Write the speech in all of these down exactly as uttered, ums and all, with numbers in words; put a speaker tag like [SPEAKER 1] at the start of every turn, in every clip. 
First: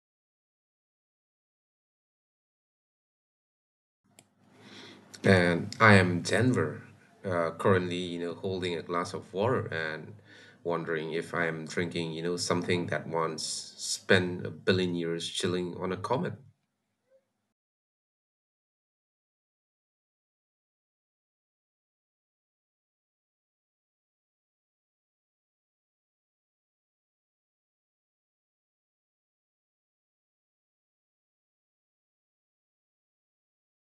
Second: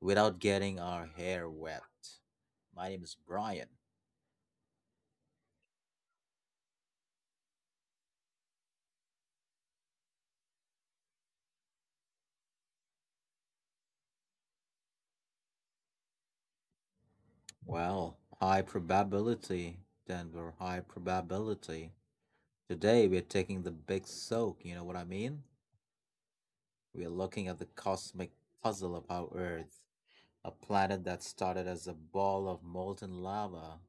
[SPEAKER 1] without getting our hair wet. My name is Brian.
[SPEAKER 2] And I am Denver, uh, currently, you know, holding a glass of water and wondering if I am drinking, you know, something that once spent a billion years chilling on a comet.
[SPEAKER 1] Well, high probability, Denver, high probability. Today, we're taking the big soak, you know what I mean? We're looking at the cosmic puzzle of our Earth, a planet that started as a ball of molten lava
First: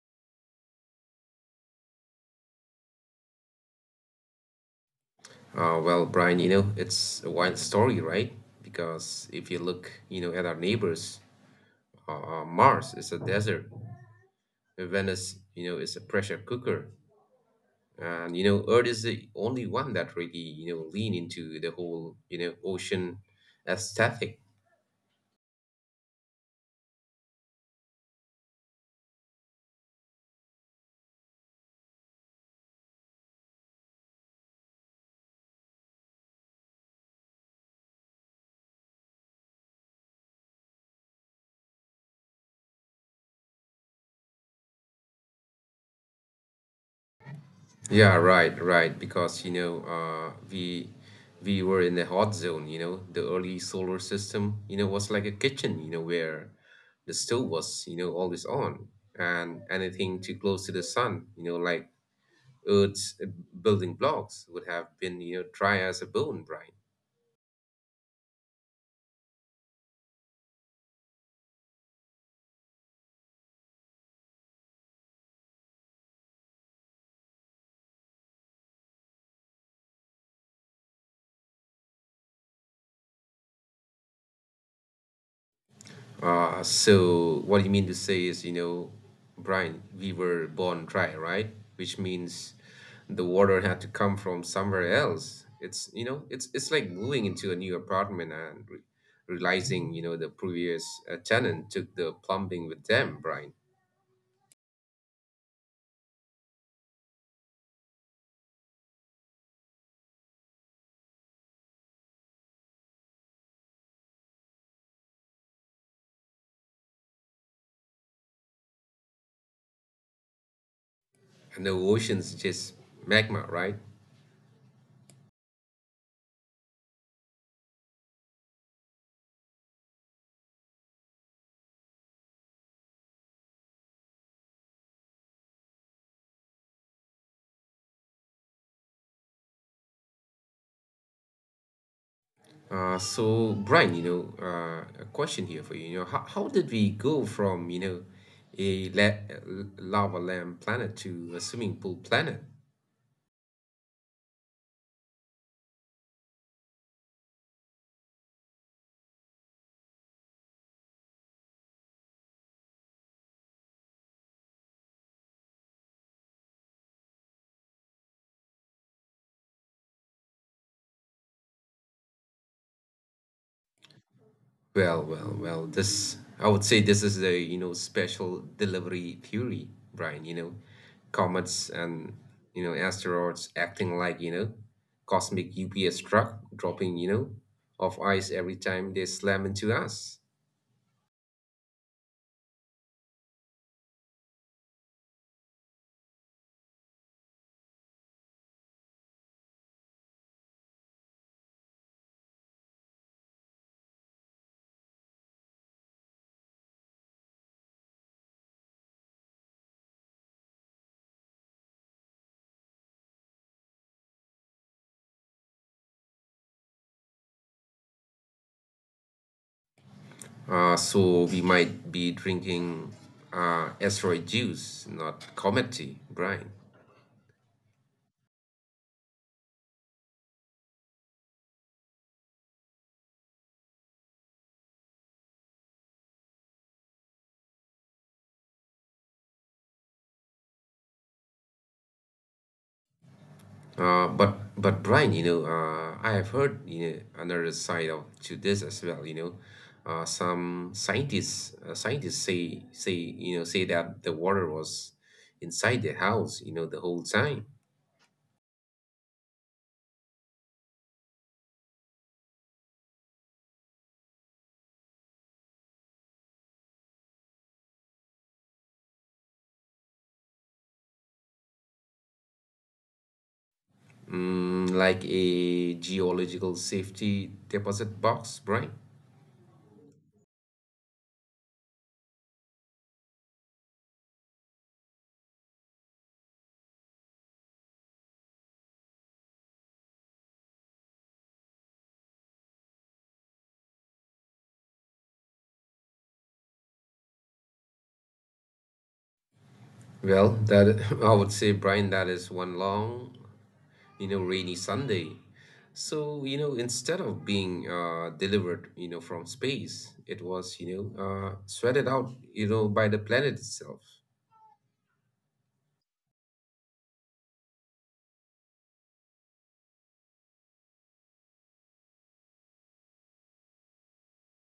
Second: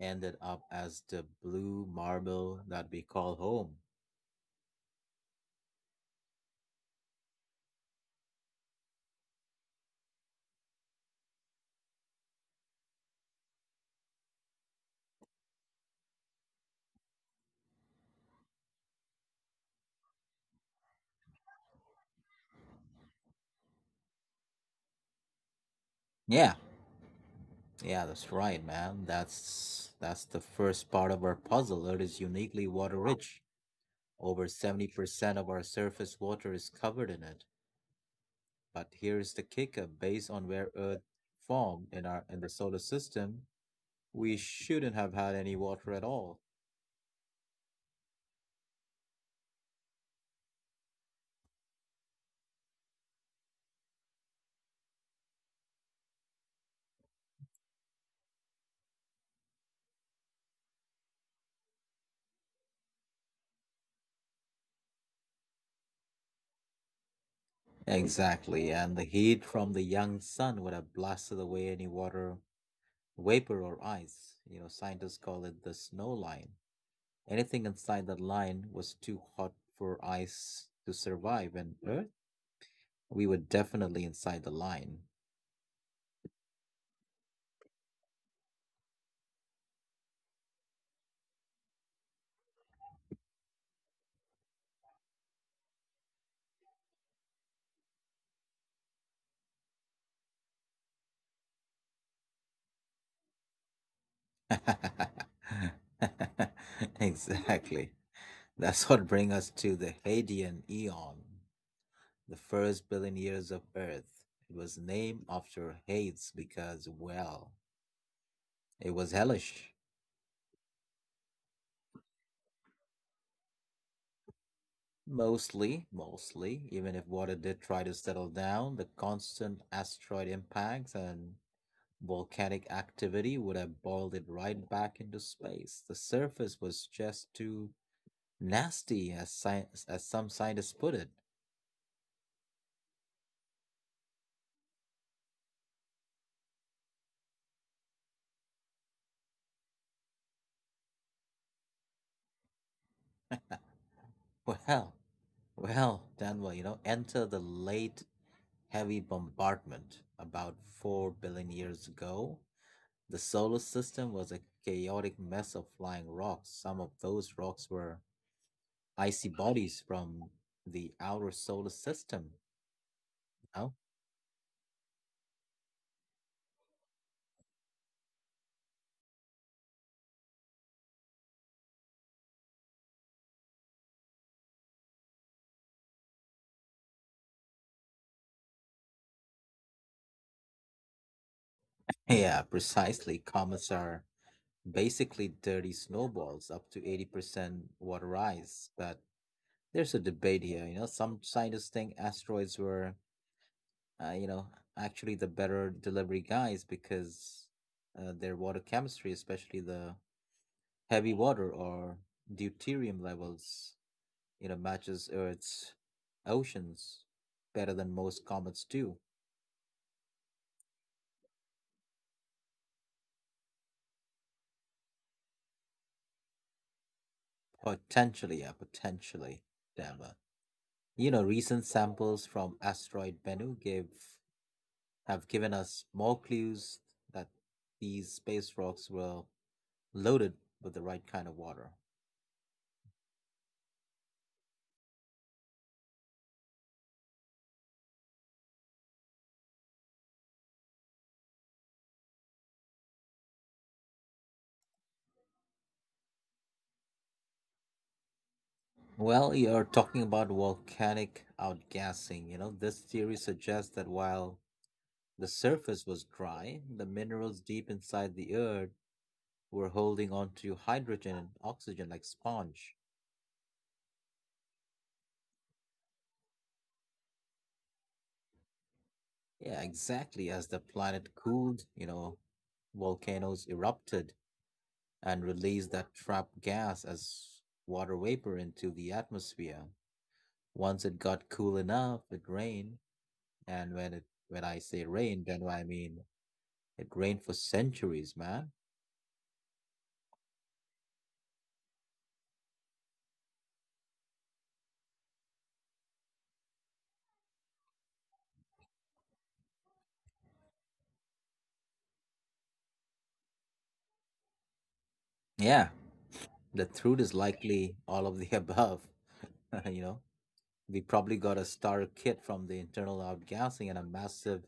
[SPEAKER 1] ended up as the blue marble that we call home.
[SPEAKER 2] Uh, well, Brian, you know, it's a wild story, right? Because if you look, you know, at our neighbors, uh, uh, Mars is a desert. Venice, you know, is a pressure cooker. And, you know, Earth is the only one that really, you know, lean into the whole, you know, ocean aesthetic.
[SPEAKER 1] Yeah, yeah, that's right, man. That's that's the first part of our puzzle. It is uniquely water rich. Over seventy percent of our surface water is covered in it. But here's the kicker, based on where Earth formed in our in the solar system, we shouldn't have had any water at all.
[SPEAKER 2] Yeah, right, right. Because you know, uh, we we were in the hot zone. You know, the early solar system, you know, was like a kitchen, You know, where the stove was, you know, always on, and anything too close to the sun, you know, like Earth's uh, building blocks would have been, you know, dry as a bone, Brian.
[SPEAKER 1] Exactly, and the heat from the young sun would have blasted away any water vapor or ice. You know, scientists call it the snow line. Anything inside that line was too hot for ice to survive, and Earth, we were definitely inside the line.
[SPEAKER 2] Uh, so what you mean to say is, you know, Brian, we were born dry, right? Which means the water had to come from somewhere else. It's, you know, it's it's like moving into a new apartment and re- realizing, you know, the previous uh, tenant took the plumbing with them, Brian.
[SPEAKER 1] Exactly. That's what brings us to the Hadean Eon. The first billion years of Earth. It was named after Hades because, well, it was hellish.
[SPEAKER 2] And the ocean's just magma, right?
[SPEAKER 1] Mostly, mostly, even if water did try to settle down, the constant asteroid impacts and volcanic activity would have boiled it right back into space. The surface was just too nasty, as, science, as some scientists put it.
[SPEAKER 2] Uh, so, Brian, you know, uh, a question here for you. You know, how, how did we go from, you know, a la- lava lamp planet to a swimming pool planet?
[SPEAKER 1] Well, well, Danwa, you know, enter the late heavy bombardment about four billion years ago. The solar system was a chaotic mess of flying rocks. Some of those rocks were icy bodies from the outer solar system. You.
[SPEAKER 2] Well, well, well, this, I would say, this is a, you know, special delivery theory, Brian, you know, comets and, you know, asteroids acting like, you know, cosmic U P S truck dropping, you know, off ice every time they slam into us.
[SPEAKER 1] Yeah, precisely. Comets are basically dirty snowballs, up to eighty percent waterized. But there's a debate here. You know, some scientists think asteroids were, uh, you know, actually the better delivery guys because uh, their water chemistry, especially the heavy water or deuterium levels, you know, matches Earth's oceans better than most comets do.
[SPEAKER 2] Uh, so we might be drinking, uh, asteroid juice, not comet tea, Brian.
[SPEAKER 1] Potentially, yeah, potentially, Dama. You know, recent samples from asteroid Bennu give have given us more clues that these space rocks were loaded with the right kind of water.
[SPEAKER 2] Uh, but but, Brian, you know, uh, I have heard, you know, another side of to this as well. You know, uh, some scientists uh, scientists say say you know say that the water was inside the house, you know, the whole time.
[SPEAKER 1] Well, you're talking about volcanic outgassing. You know, this theory suggests that while the surface was dry, the minerals deep inside the earth were holding on to hydrogen and oxygen like sponge.
[SPEAKER 2] Mm, like a geological safety deposit box, Brian.
[SPEAKER 1] Yeah, exactly. As the planet cooled, you know, volcanoes erupted and released that trapped gas as water vapor into the atmosphere. Once it got cool enough, it rained. And when it when I say rained, then I mean it rained for centuries, man.
[SPEAKER 2] Well, that I would say, Brian, that is one long, you know rainy Sunday. So, you know instead of being, uh, delivered, you know from space, it was, you know uh, sweated out, you know by the planet itself.
[SPEAKER 1] Yeah, the truth is likely all of the above. You know, we probably got a starter kit from the internal outgassing and a massive,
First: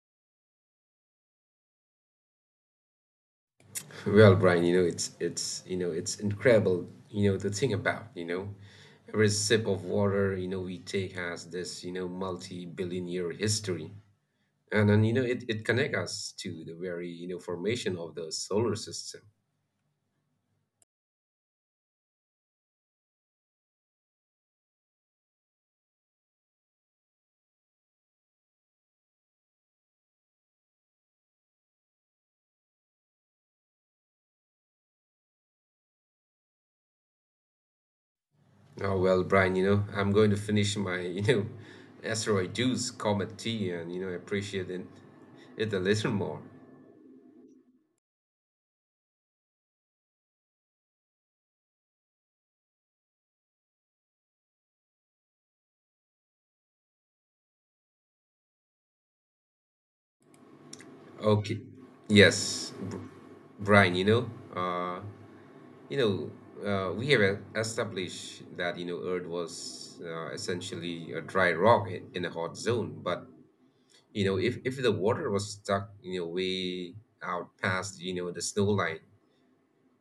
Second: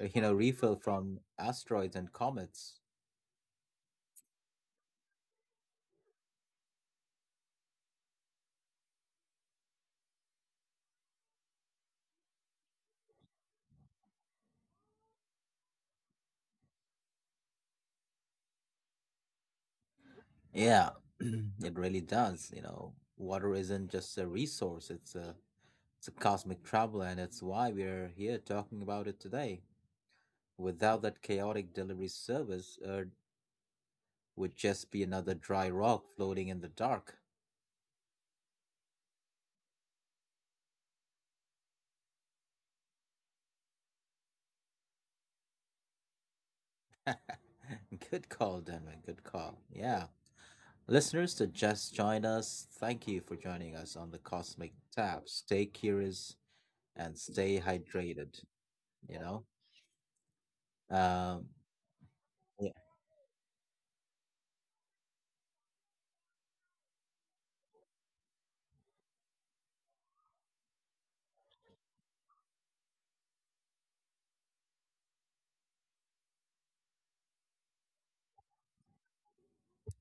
[SPEAKER 1] uh, you know, refill from asteroids and comets.
[SPEAKER 2] Well, Brian, you know it's it's you know it's incredible, you know to think about, you know every sip of water, you know we take has this, you know multi-billion year history. And then, you know it, it connects us to the very, you know formation of the solar system.
[SPEAKER 1] Yeah, it really does. You know, water isn't just a resource; it's a it's a cosmic traveler, and it's why we're here talking about it today. Without that chaotic delivery service, Earth would just be another dry rock floating in the dark.
[SPEAKER 2] Oh well, Brian, you know, I'm going to finish my, you know, asteroid juice, comet tea, and, you know, appreciate it, it a little more.
[SPEAKER 1] Good call, Denman. Good call. Yeah. Listeners that just joined us, thank you for joining us on the Cosmic Tap. Stay curious and stay hydrated, you know? Um,
[SPEAKER 2] Okay. Yes,
[SPEAKER 1] yeah.
[SPEAKER 2] Br- Brian, you know, uh, you know, uh, we have e- established that, you know, Earth was, uh, essentially a dry rock i- in a hot zone. But, you know, if, if the water was stuck, you know, way out past, you know, the snow line,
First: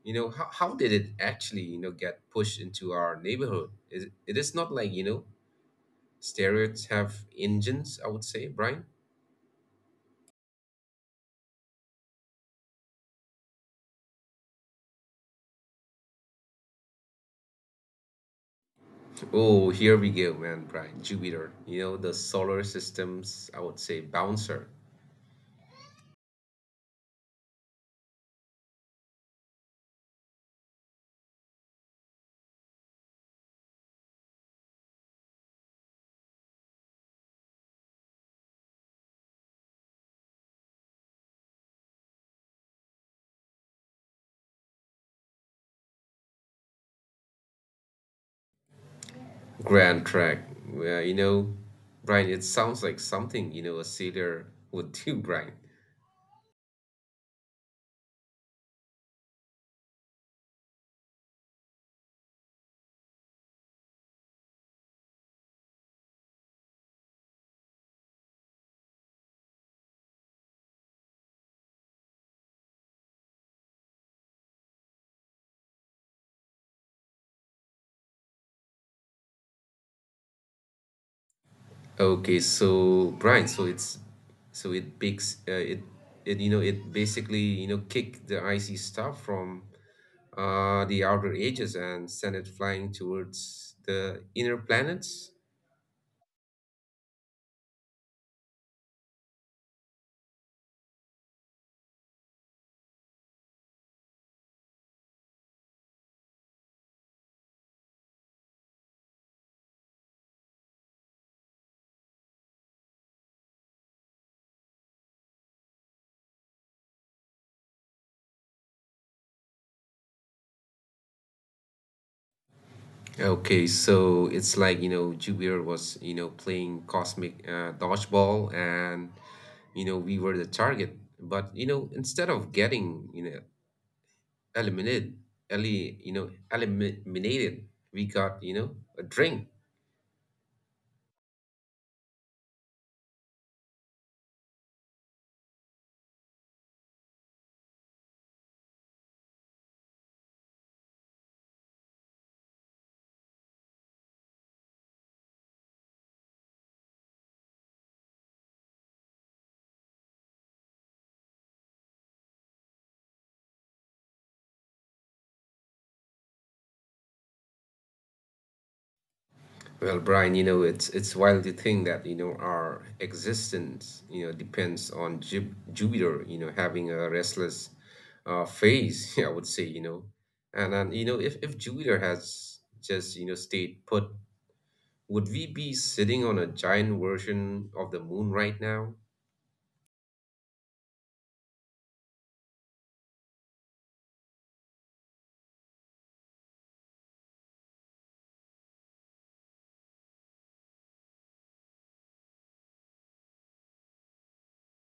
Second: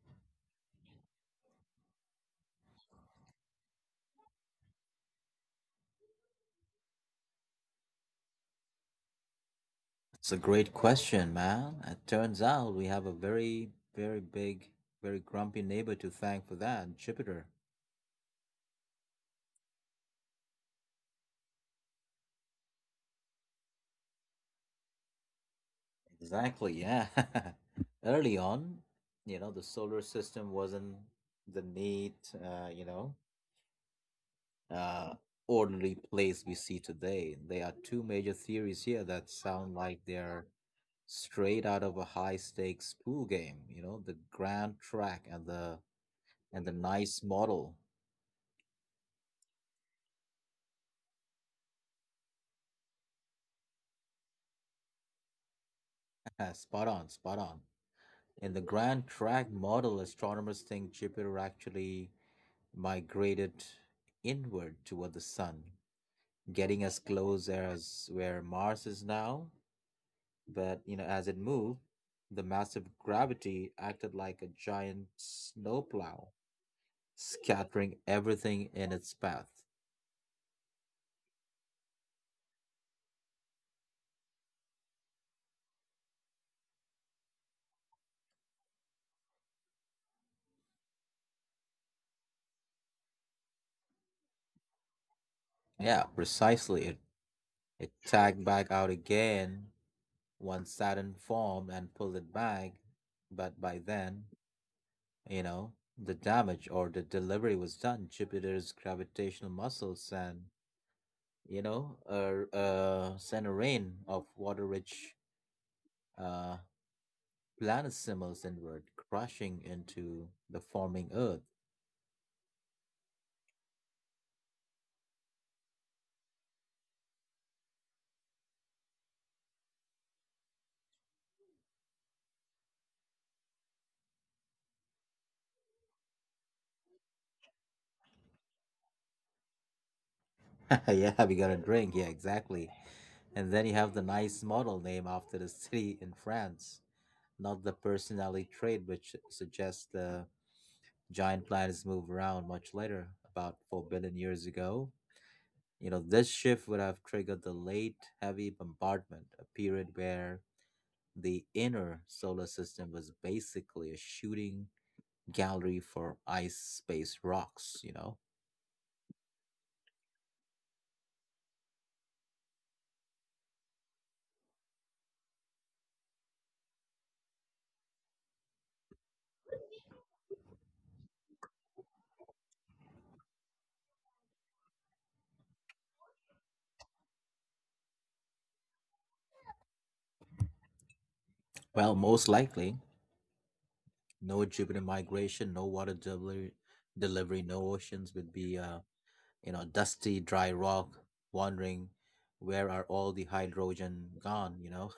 [SPEAKER 2] you know how, how did it actually, you know get pushed into our neighborhood. It it is not like, you know steroids have engines, I would say, Brian.
[SPEAKER 1] It's a great question, man. It turns out we have a very, very big, very grumpy neighbor to thank for that, Jupiter.
[SPEAKER 2] Oh, here we go, man. Brian, Jupiter, you know the solar system's, I would say, bouncer.
[SPEAKER 1] Exactly, yeah. Early on, you know, the solar system wasn't the neat, uh, you know, uh, ordinary plays we see today. There are two major theories here that sound like they're straight out of a high stakes pool game. You know, the grand track and the and the nice model.
[SPEAKER 2] Grand track. Well, you know Brian, it sounds like something, you know a sailor would do, Brian.
[SPEAKER 1] Spot on, spot on. In the grand track model, astronomers think Jupiter actually migrated inward toward the sun, getting as close as where Mars is now, but you know, as it moved, the massive gravity acted like a giant snowplow, scattering everything in its path.
[SPEAKER 2] Okay, so, Brian, so it's so it bakes uh, it it you know it basically, you know kick the icy stuff from, uh, the outer edges and send it flying towards the inner planets.
[SPEAKER 1] Yeah, precisely. It it tagged back out again once Saturn formed and pulled it back. But by then, you know, the damage or the delivery was done. Jupiter's gravitational muscles and you know uh, uh sent a rain of water rich uh planet simmers inward, crashing into the forming Earth.
[SPEAKER 2] Okay, so it's like, you know, Jupiter was, you know, playing cosmic, uh, dodgeball and, you know, we were the target. But, you know, instead of getting, you know, eliminated, eli- you know, eliminated, we got, you know, a drink.
[SPEAKER 1] Yeah, we got a drink. Yeah, exactly. And then you have the nice model name after the city in France, not the personality trait, which suggests the giant planets move around much later, about four billion years ago. You know, this shift would have triggered the late heavy bombardment, a period where the inner solar system was basically a shooting gallery for ice space rocks, you know?
[SPEAKER 2] Well, Brian, you know, it's it's wild to think that, you know, our existence, you know, depends on Ju- Jupiter, you know, having a restless, uh, phase, I would say, you know. And and, you know, if if Jupiter has just, you know, stayed put, would we be sitting on a giant version of the moon right now?
[SPEAKER 1] Well, most likely, no Jupiter migration, no water delivery, delivery no oceans. Would be uh, you know, dusty, dry rock, wondering where are all the hydrogen gone, you know?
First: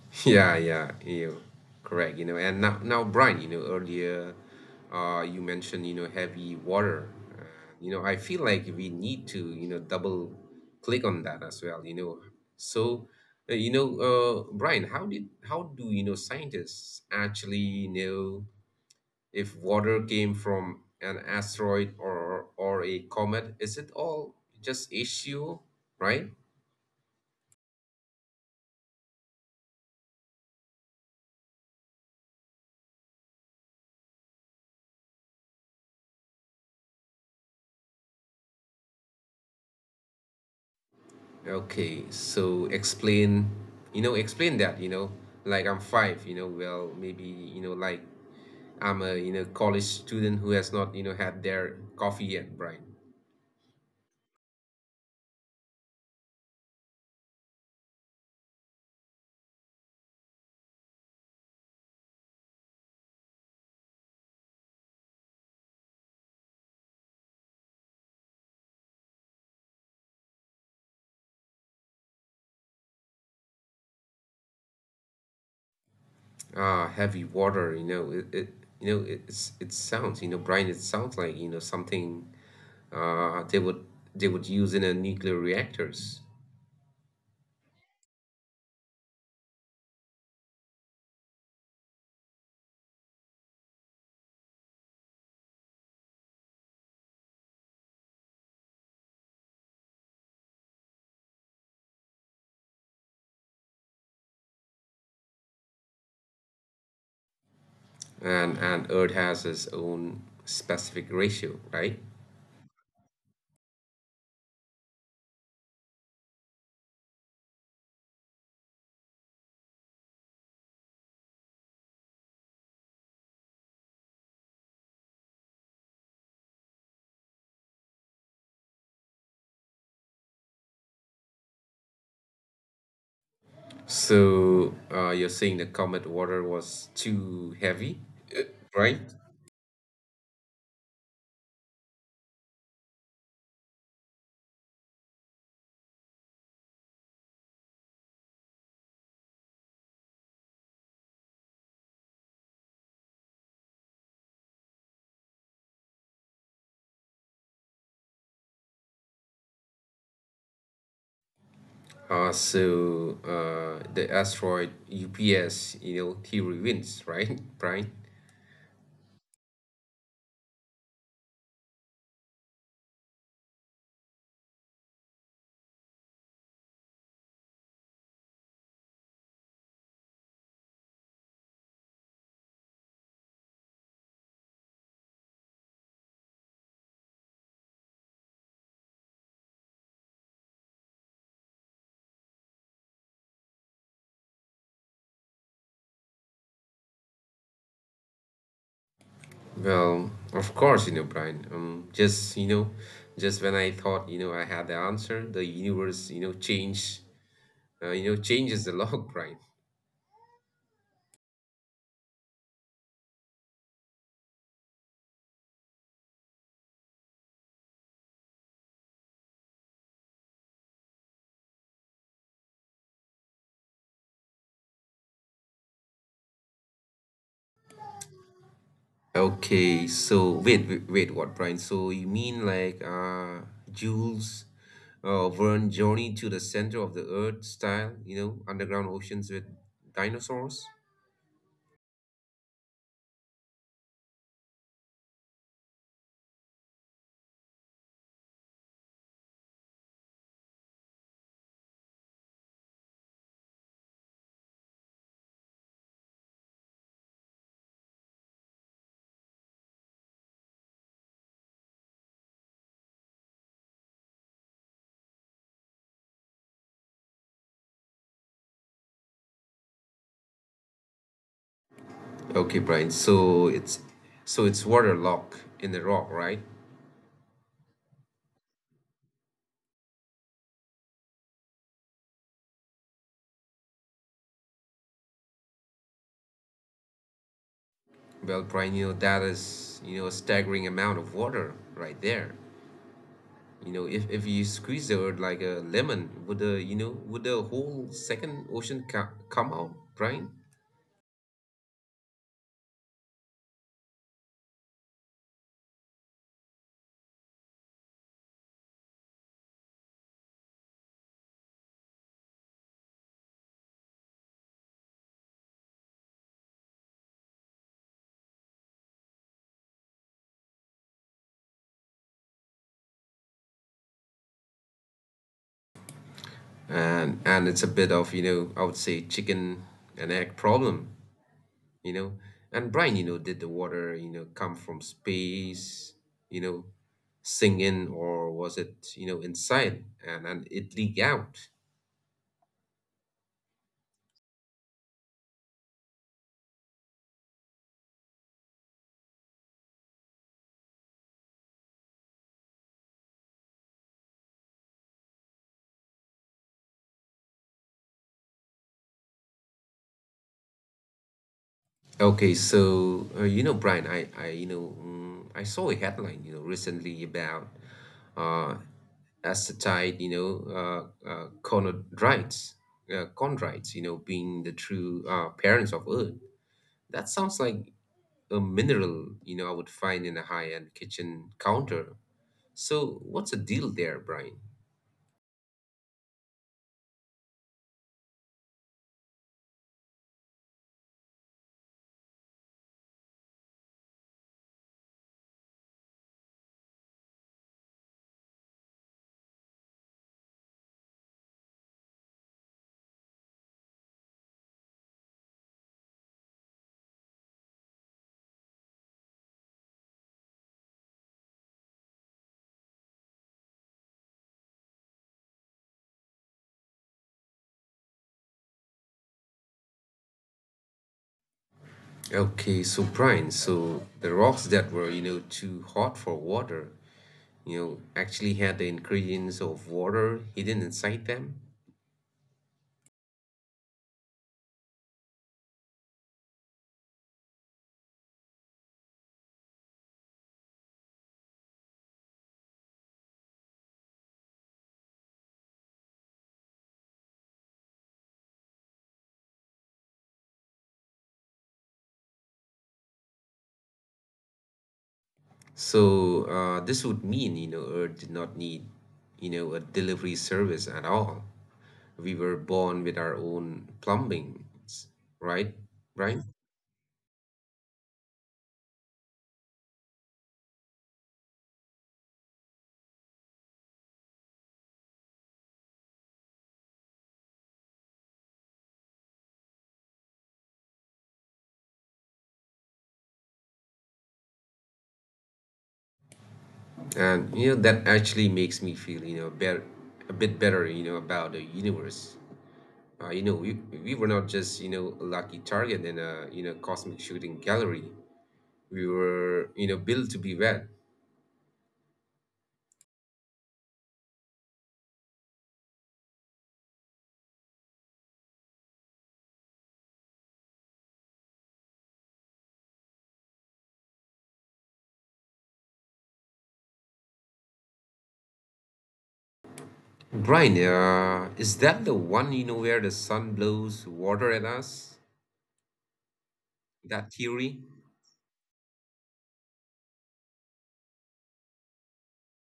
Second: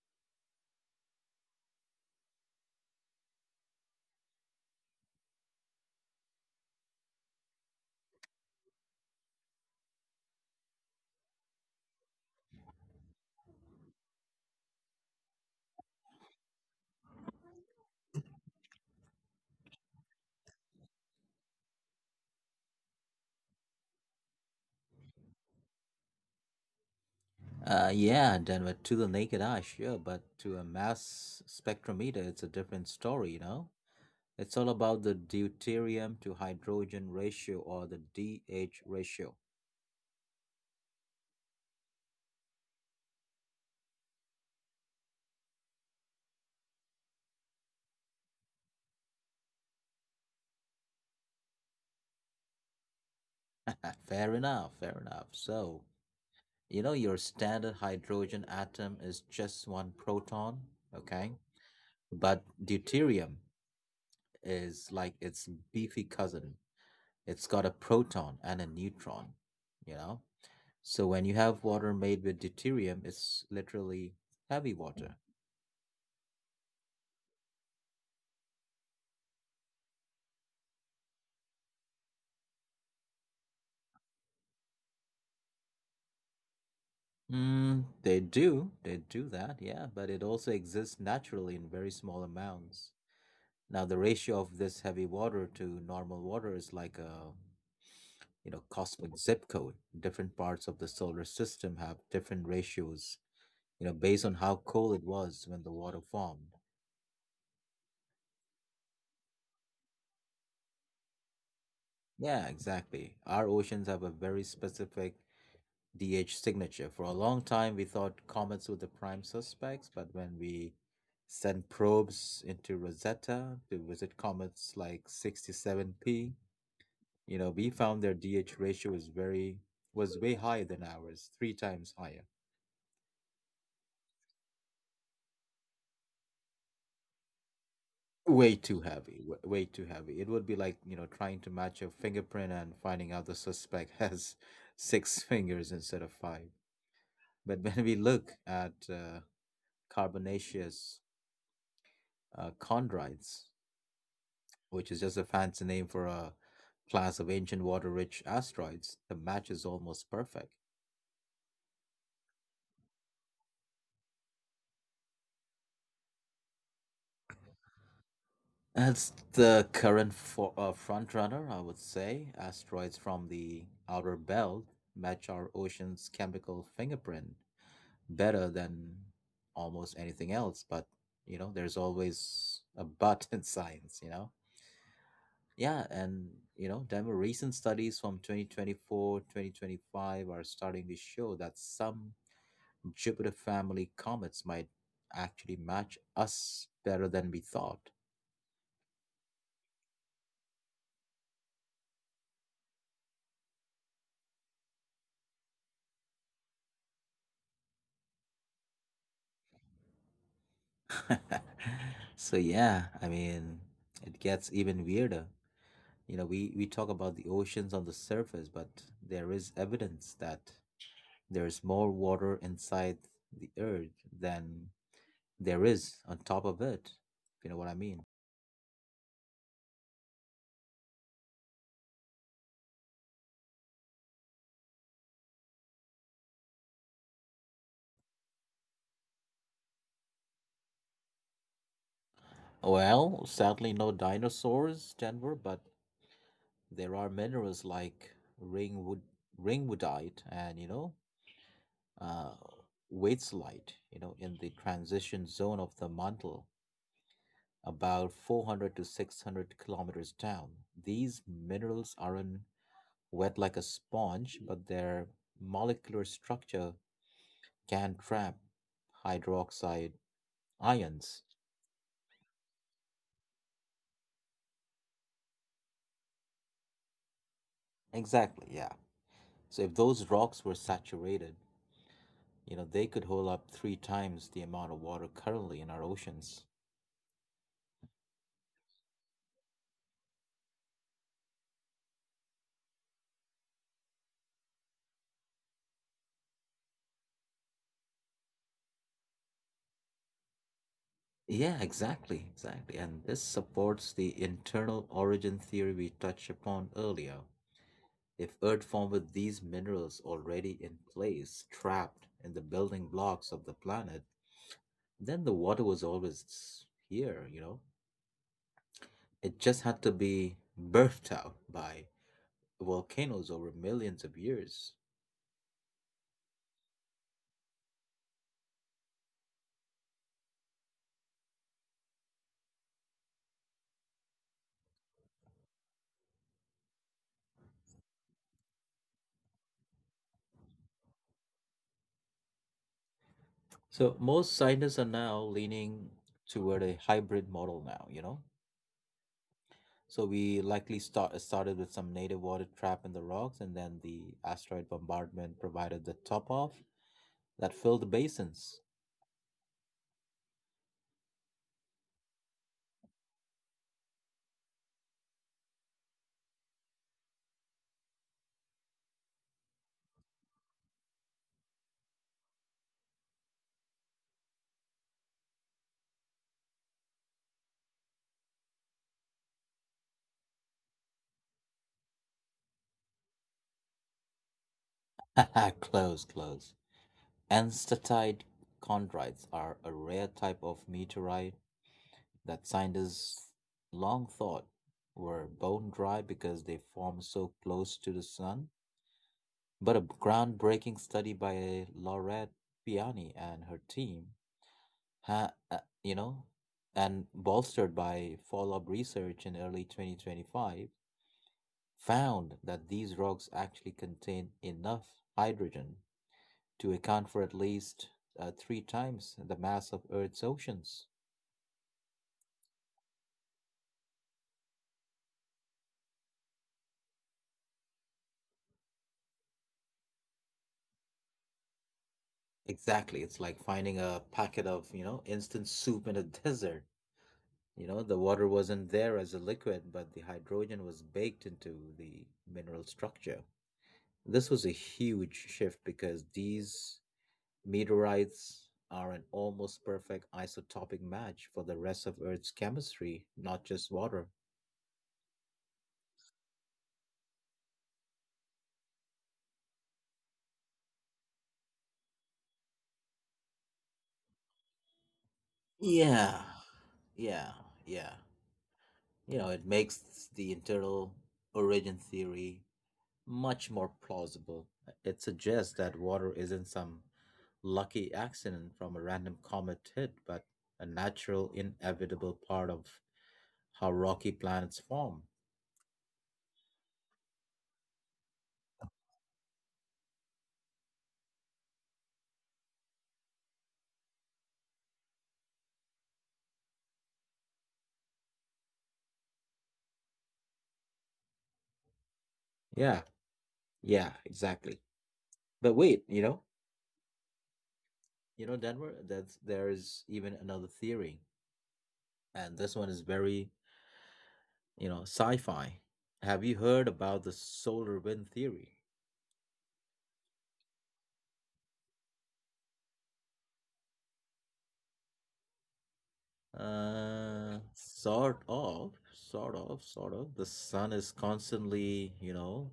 [SPEAKER 2] Yeah, yeah, you correct, you know. And now, now, Brian, you know, earlier, uh, you mentioned, you know, heavy water. Uh, you know, I feel like we need to, you know, double click on that as well, you know. So, uh, you know, uh, Brian, how did, how do, you know, scientists actually know if water came from an asteroid or or a comet? Is it all just issue, right?
[SPEAKER 1] uh, yeah, Denver, to the naked eye, sure, but to a mass spectrometer, it's a different story, you know? It's all about the deuterium to hydrogen ratio, or the D H ratio.
[SPEAKER 2] Okay, so explain, you know, explain that, you know, like I'm five, you know, well, maybe, you know, like I'm a, you know, college student who has not, you know, had their coffee yet, Brian.
[SPEAKER 1] Fair enough, fair enough. So, you know, your standard hydrogen atom is just one proton, okay? But deuterium is like its beefy cousin. It's got a proton and a neutron, you know? So when you have water made with deuterium, it's literally heavy water.
[SPEAKER 2] Ah, heavy water, you know, it, it you know, it, it's, it sounds, you know, Brian, it sounds like, you know, something, uh, they would, they would use in a nuclear reactors.
[SPEAKER 1] Mm, they do. They do that, yeah, but it also exists naturally in very small amounts. Now, the ratio of this heavy water to normal water is like a, you know, cosmic zip code. Different parts of the solar system have different ratios, you know, based on how cold it was when the water formed.
[SPEAKER 2] And, and, Earth has its own specific ratio, right?
[SPEAKER 1] Yeah, exactly. Our oceans have a very specific D H signature. For a long time, we thought comets were the prime suspects, but when we sent probes into Rosetta to visit comets like sixty seven P, you know, we found their D H ratio is very was way higher than ours, three times higher.
[SPEAKER 2] So, uh, you're saying the comet water was too heavy, uh,
[SPEAKER 1] Way too
[SPEAKER 2] right?
[SPEAKER 1] heavy, w- way too heavy. It would be like, you know, trying to match a fingerprint and finding out the suspect has six fingers instead of five. But when we look at uh, carbonaceous uh, chondrites, which is just a fancy name for a class of ancient water rich asteroids. The match is almost perfect.
[SPEAKER 2] Uh, so uh, the asteroid U P S, you know, theory wins, right, Brian?
[SPEAKER 1] That's the current for, uh, front runner, I would say. Asteroids from the outer belt match our ocean's chemical fingerprint better than almost anything else. But, you know, there's always a but in science, you know? Yeah, and, you know, demo recent studies from twenty twenty four, twenty twenty five are starting to show that some Jupiter family comets might actually match us better than we thought.
[SPEAKER 2] Well, of course, you know, Brian. Um, just you know, just when I thought, you know I had the answer, the universe, you know, change, uh, you know, changes the log, Brian.
[SPEAKER 1] So yeah, I mean, it gets even weirder. You know, we we talk about the oceans on the surface, but there is evidence that there is more water inside the earth than there is on top of it. If you know what I mean.
[SPEAKER 2] Okay, so wait, wait, wait, what, Brian? So you mean like, uh Jules, uh Verne journey to the center of the earth style, you know, underground oceans with dinosaurs?
[SPEAKER 1] Well, sadly, no dinosaurs, Denver, but there are minerals like ringwood ringwoodite, and you know, uh, waits light, you know, in the transition zone of the mantle, about four hundred to six hundred kilometers down. These minerals aren't wet like a sponge, but their molecular structure can trap hydroxide ions.
[SPEAKER 2] Okay, Brian. So it's so it's water locked in the rock, right?
[SPEAKER 1] Exactly, yeah. So if those rocks were saturated, you know, they could hold up three times the amount of water currently in our oceans.
[SPEAKER 2] Well, Brian, you know that is, you know a staggering amount of water right there. You know, if if you squeeze the earth like a lemon, would the you know would the whole second ocean ca- come out, Brian?
[SPEAKER 1] Yeah, exactly, exactly. And this supports the internal origin theory we touched upon earlier. If Earth formed with these minerals already in place, trapped in the building blocks of the planet, then the water was always here, you know? It just had to be birthed out by volcanoes over millions of years.
[SPEAKER 2] and and it's a bit of, you know I would say, chicken and egg problem, you know and Brian, you know did the water, you know come from space, you know sink in, or was it, you know inside, and and it leak out?
[SPEAKER 1] So most scientists are now leaning toward a hybrid model now, you know? So we likely start uh, started with some native water trapped in the rocks, and then the asteroid bombardment provided the top off that filled the basins.
[SPEAKER 2] Okay, so, uh, you know Brian, I I, you know mm, I saw a headline, you know recently about, uh acetyl, you know uh, uh chondrites uh, chondrites, you know being the true, uh, parents of earth. That sounds like a mineral, you know, I would find in a high-end kitchen counter. So what's the deal there, Brian?
[SPEAKER 1] Close, close. Enstatite chondrites are a rare type of meteorite that scientists long thought were bone dry because they form so close to the sun. But a groundbreaking study by Laurette Piani and her team ha, uh, you know, and bolstered by follow-up research in early twenty twenty-five, found that these rocks actually contain enough hydrogen to account for at least uh, three times the mass of Earth's oceans.
[SPEAKER 2] Okay, so, Brian, so the rocks that were, you know, too hot for water, you know, actually had the ingredients of water hidden inside them.
[SPEAKER 1] Exactly, it's like finding a packet of, you know, instant soup in a desert. You know, the water wasn't there as a liquid, but the hydrogen was baked into the mineral structure. This was a huge shift because these meteorites are an almost perfect isotopic match for the rest of Earth's chemistry, not just water.
[SPEAKER 2] So, uh, this would mean, you know, Earth did not need, you know, a delivery service at all. We were born with our own plumbing, right,
[SPEAKER 1] Yeah,
[SPEAKER 2] Brian?
[SPEAKER 1] yeah, yeah. You know, it makes the internal origin theory much more plausible. It suggests that water isn't some lucky accident from a random comet hit, but a natural, inevitable part of how rocky planets form.
[SPEAKER 2] And, you know that actually makes me feel, you know better, a bit better, you know about the universe. Uh, you know we we were not just, you know a lucky target in a, you know cosmic shooting gallery. We were, you know built to be wet.
[SPEAKER 1] Yeah, yeah, exactly. But wait, you know, you know, Denver, that there is even another theory, and this one is very, you know, sci-fi. Have you heard about the solar wind theory?
[SPEAKER 2] Brian, uh, is that the one, you know where the sun blows water at us? That
[SPEAKER 1] Uh,
[SPEAKER 2] theory?
[SPEAKER 1] sort of, sort of, Sort of. The sun is constantly, you know,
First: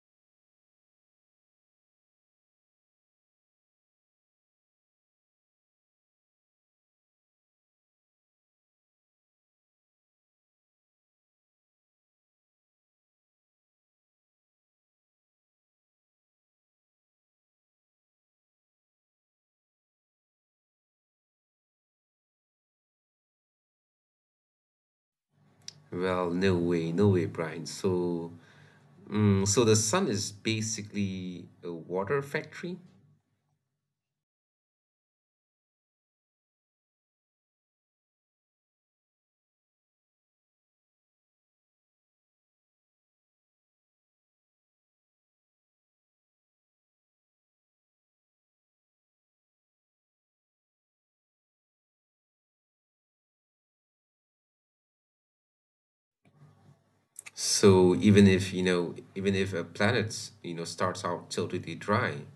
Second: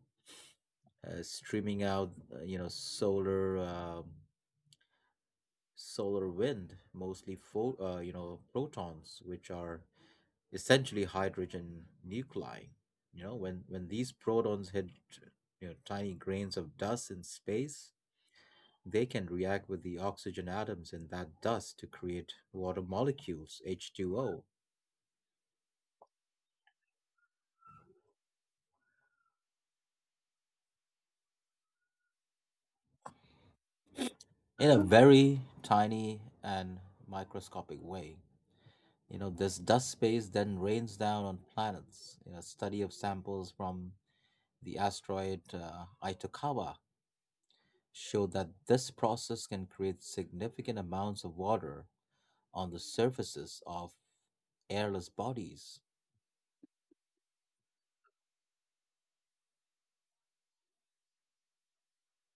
[SPEAKER 1] uh, streaming out, uh, you know, solar, um, solar wind, mostly, pho- uh, you know, protons, which are essentially hydrogen nuclei. You know, when when these protons hit you know tiny grains of dust in space, they can react with the oxygen atoms in that dust to create water molecules, H two O,
[SPEAKER 2] Well, no way, no way, Brian. So, mm, so the sun is basically a water factory.
[SPEAKER 1] in a very tiny and microscopic way. You know, this dust space then rains down on planets. You know, a study of samples from the asteroid uh, Itokawa showed that this process can create significant amounts of water on the surfaces of airless bodies.
[SPEAKER 2] So, even if, you know, even if a planet, you know, starts out totally dry,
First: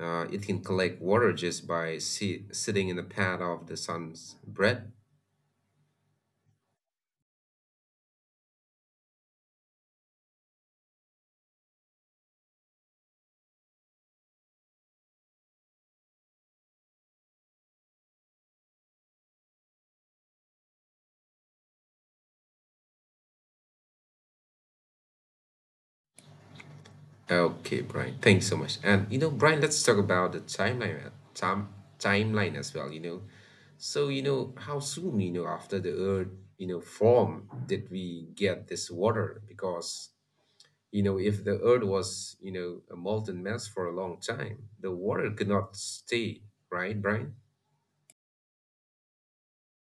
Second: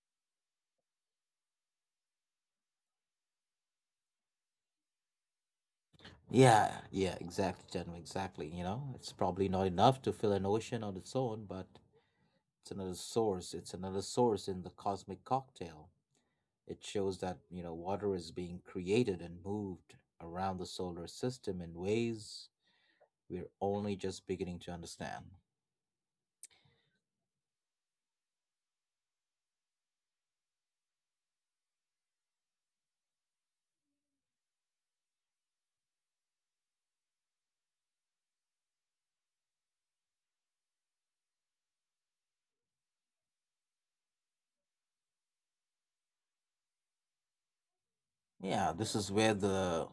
[SPEAKER 2] uh, it can collect water just by, si sitting in the pad of the sun's breath.
[SPEAKER 1] Yeah, yeah, exactly, gentlemen, exactly. You know, it's probably not enough to fill an ocean on its own, but it's another source. It's another source in the cosmic cocktail. It shows that, you know, water is being created and moved around the solar system in ways we're only just beginning to understand.
[SPEAKER 2] Okay, Brian, thanks so much. And, you know, Brian, let's talk about the timeline, uh, time timeline as well, you know. So, you know, how soon, you know, after the Earth, you know, form did we get this water? Because, You know, if the earth was, you know, a molten mass for a long time, the water could not stay, right, Brian?
[SPEAKER 1] Yeah, this is where the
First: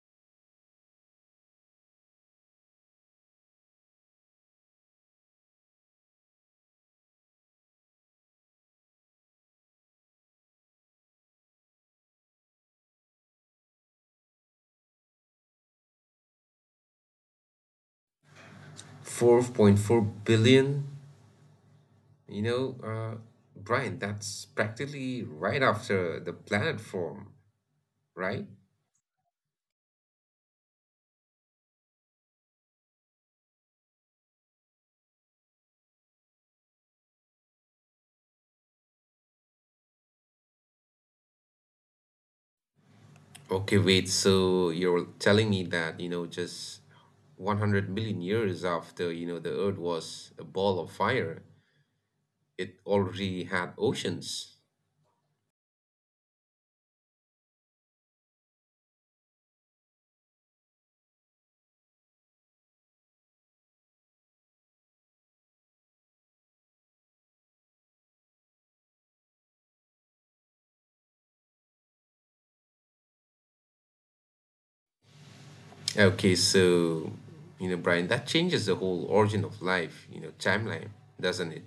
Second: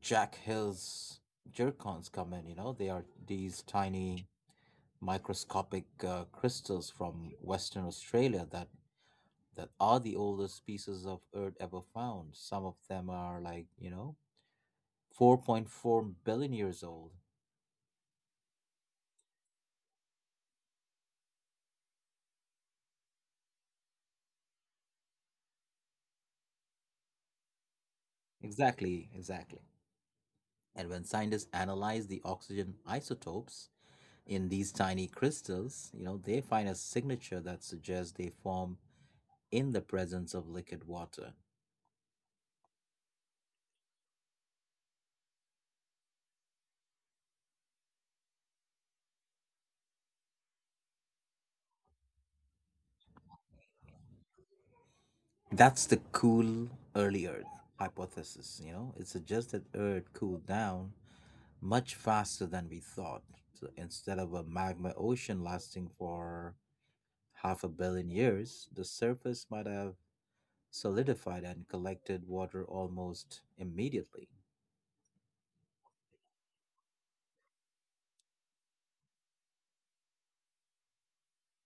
[SPEAKER 1] Jack Hill's jerkons come in, you know. They are these tiny microscopic uh, crystals from Western Australia that that are the oldest pieces of earth ever found. Some of them are like, you know, four point four billion years old.
[SPEAKER 2] four point four billion, you know, uh, Brian, that's practically right after the planet formed, right?
[SPEAKER 1] Exactly, exactly. And when scientists analyze the oxygen isotopes in these tiny crystals, you know, they find a signature that suggests they form in the presence of liquid water.
[SPEAKER 2] Okay, wait, so you're telling me that, you know, just one hundred million years after, you know, the earth was a ball of fire, it already had oceans.
[SPEAKER 1] That's the cool early Earth hypothesis, you know. It suggests that Earth cooled down much faster than we thought. So instead of a magma ocean lasting for half a billion years, the surface might have solidified and collected water almost immediately.
[SPEAKER 2] Okay, so, you know, Brian, that changes the whole origin of life, you know, timeline, doesn't it?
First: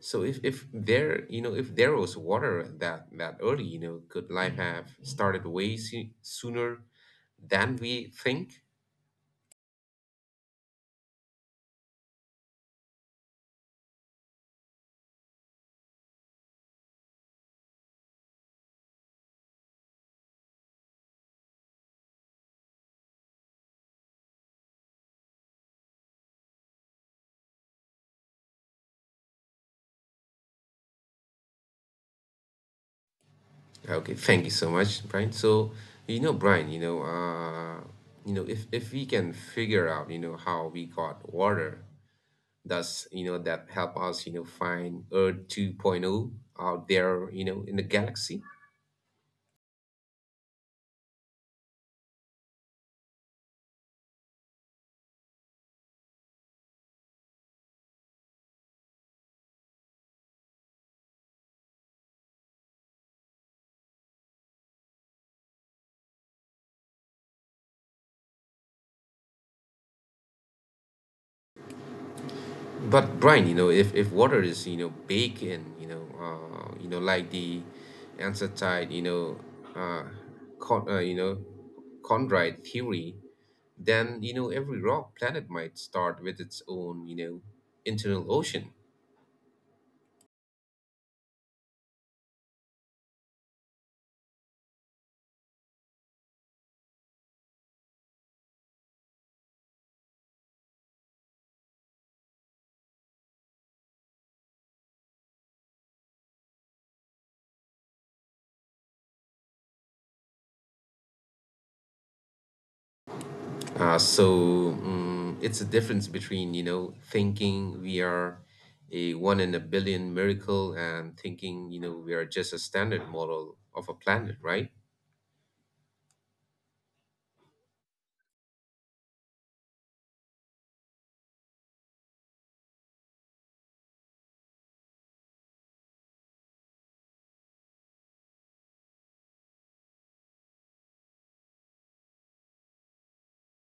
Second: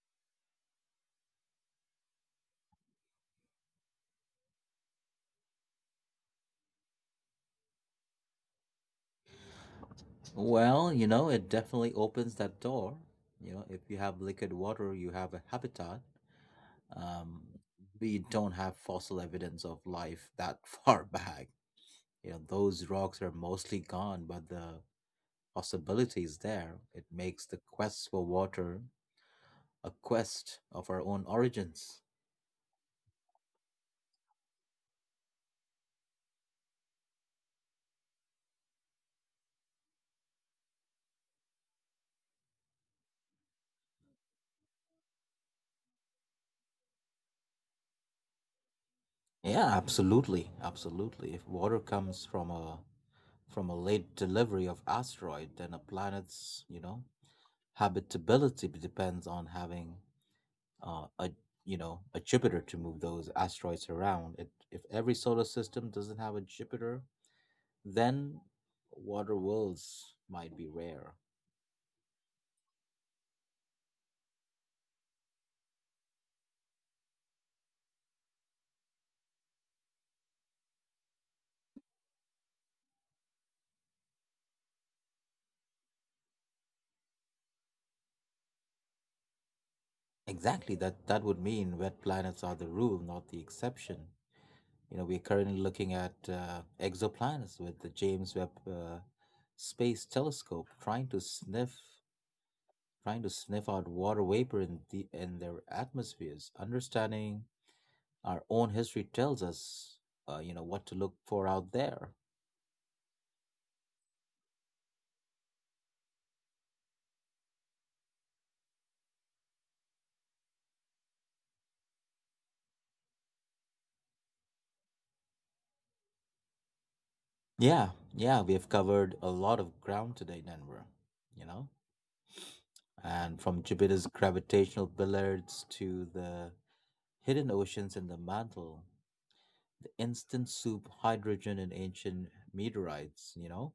[SPEAKER 2] So if, if there, you know, if there was water that that early, you know, could life have started way soo- sooner than we think?
[SPEAKER 1] Well, you know, it definitely opens that door. You know, if you have liquid water, you have a habitat. Um, we don't have fossil evidence of life that far back. You know, those rocks are mostly gone, but the possibility is there. It makes the quest for water a quest of our own origins.
[SPEAKER 2] Okay, thank you so much, Brian. So, you know, Brian, you know, uh, you know, if if we can figure out, you know, how we got water, does, you know, that help us, you know, find Earth 2.0 out there, you know, in the galaxy?
[SPEAKER 1] Yeah, absolutely, absolutely. If water comes from a from a late delivery of asteroid, then a planet's you know habitability depends on having uh, a you know a Jupiter to move those asteroids around. It, if every solar system doesn't have a Jupiter, then water worlds might be rare.
[SPEAKER 2] But Brian, you know, if, if water is, you know, baked in, you know, uh, you know, like the ancestide, you know, uh, con- uh, you know, chondrite theory, then, you know, every rock planet might start with its own, you know, internal ocean.
[SPEAKER 1] Exactly that that would mean wet planets are the rule, not the exception. You know, we're currently looking at uh, exoplanets with the James Webb uh, Space Telescope, trying to sniff trying to sniff out water vapor in the in their atmospheres. Understanding our own history tells us, uh, you know, what to look for out there.
[SPEAKER 2] Uh, so mm it's a difference between, you know, thinking we are a one in a billion miracle and thinking, you know, we are just a standard model of a planet, right?
[SPEAKER 1] Yeah, yeah, we have covered a lot of ground today, Denver. You know, and from Jupiter's gravitational billiards to the hidden oceans in the mantle, the instant soup hydrogen and ancient meteorites, you know?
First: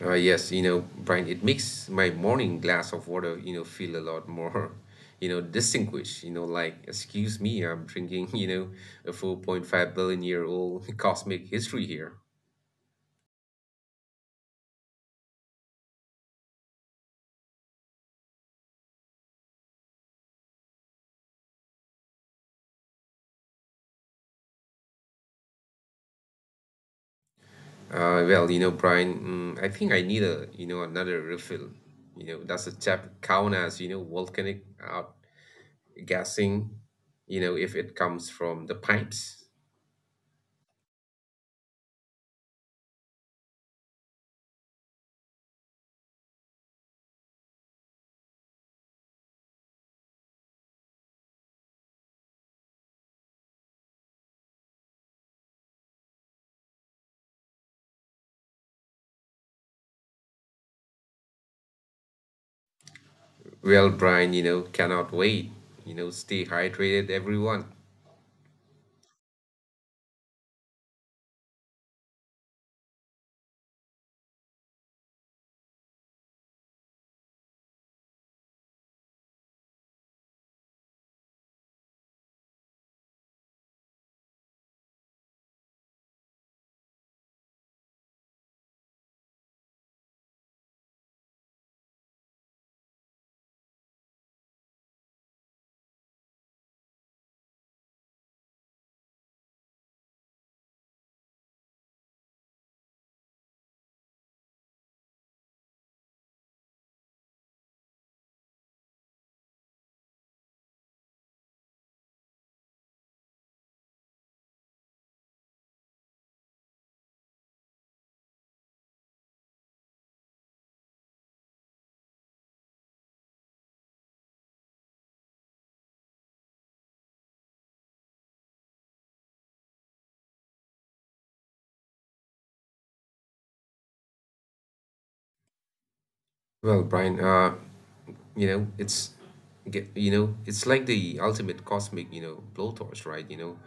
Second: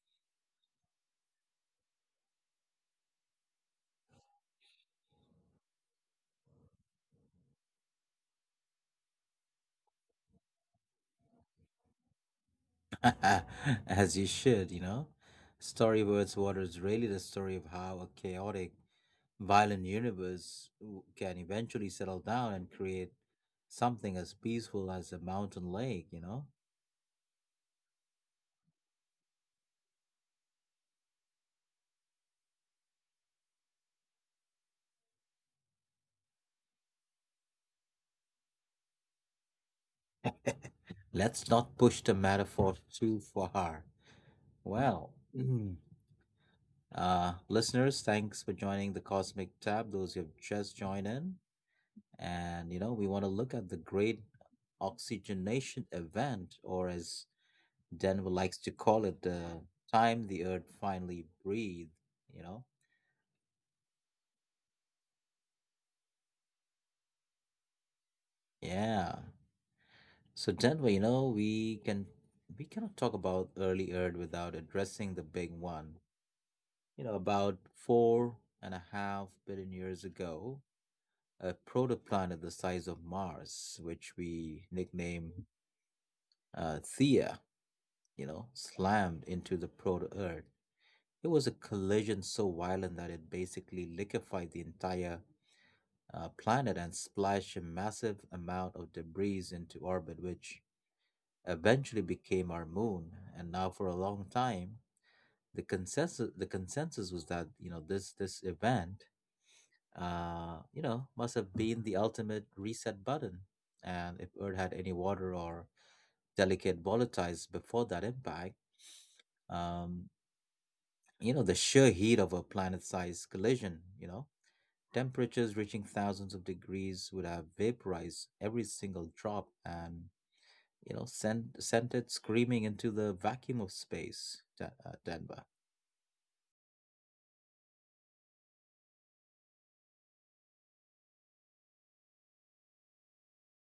[SPEAKER 2] Uh, yes, you know, Brian, it makes my morning glass of water, you know, feel a lot more, you know, distinguished, you know, like, excuse me, I'm drinking, you know, a four point five billion year old cosmic history here.
[SPEAKER 1] As you should, you know? Story Words Water is really the story of how a chaotic, violent universe w- can eventually settle down and create something as peaceful as a mountain lake, you know?
[SPEAKER 2] Uh, well, you know, Brian, mm, I think I need a, you know, another refill. You know, does a tap count as, you know, volcanic out gassing, you know, if it comes from the pipes?
[SPEAKER 1] Let's not push the metaphor too far. Well, uh, listeners, thanks for joining the Cosmic Tab. Those who have just joined in, and, you know, we want to look at the Great Oxygenation Event, or as Denver likes to call it, the time the Earth finally breathed, you know?
[SPEAKER 2] Well, Brian, you know, cannot wait. You know, stay hydrated, everyone.
[SPEAKER 1] Yeah. So Denver, you know, we can we cannot talk about early Earth without addressing the big one. You know, about four and a half billion years ago, a protoplanet the size of Mars, which we nickname uh, Theia. You know, slammed into the proto Earth. It was a collision so violent that it basically liquefied the entire uh, planet and splashed a massive amount of debris into orbit, which eventually became our moon. And now, for a long time, the consensus the consensus was that you know this this event uh, you know must have been the ultimate reset button. And if Earth had any water or delicate volatiles before that impact, um, you know the sheer heat of a planet-sized collision, you know temperatures reaching thousands of degrees would have vaporized every single drop and, you know, sent, sent it screaming into the vacuum of space, Da- uh, Denver.
[SPEAKER 2] Well, Brian, uh, You know, it's get you know, it's like the ultimate cosmic, you know, blowtorch, right? You know,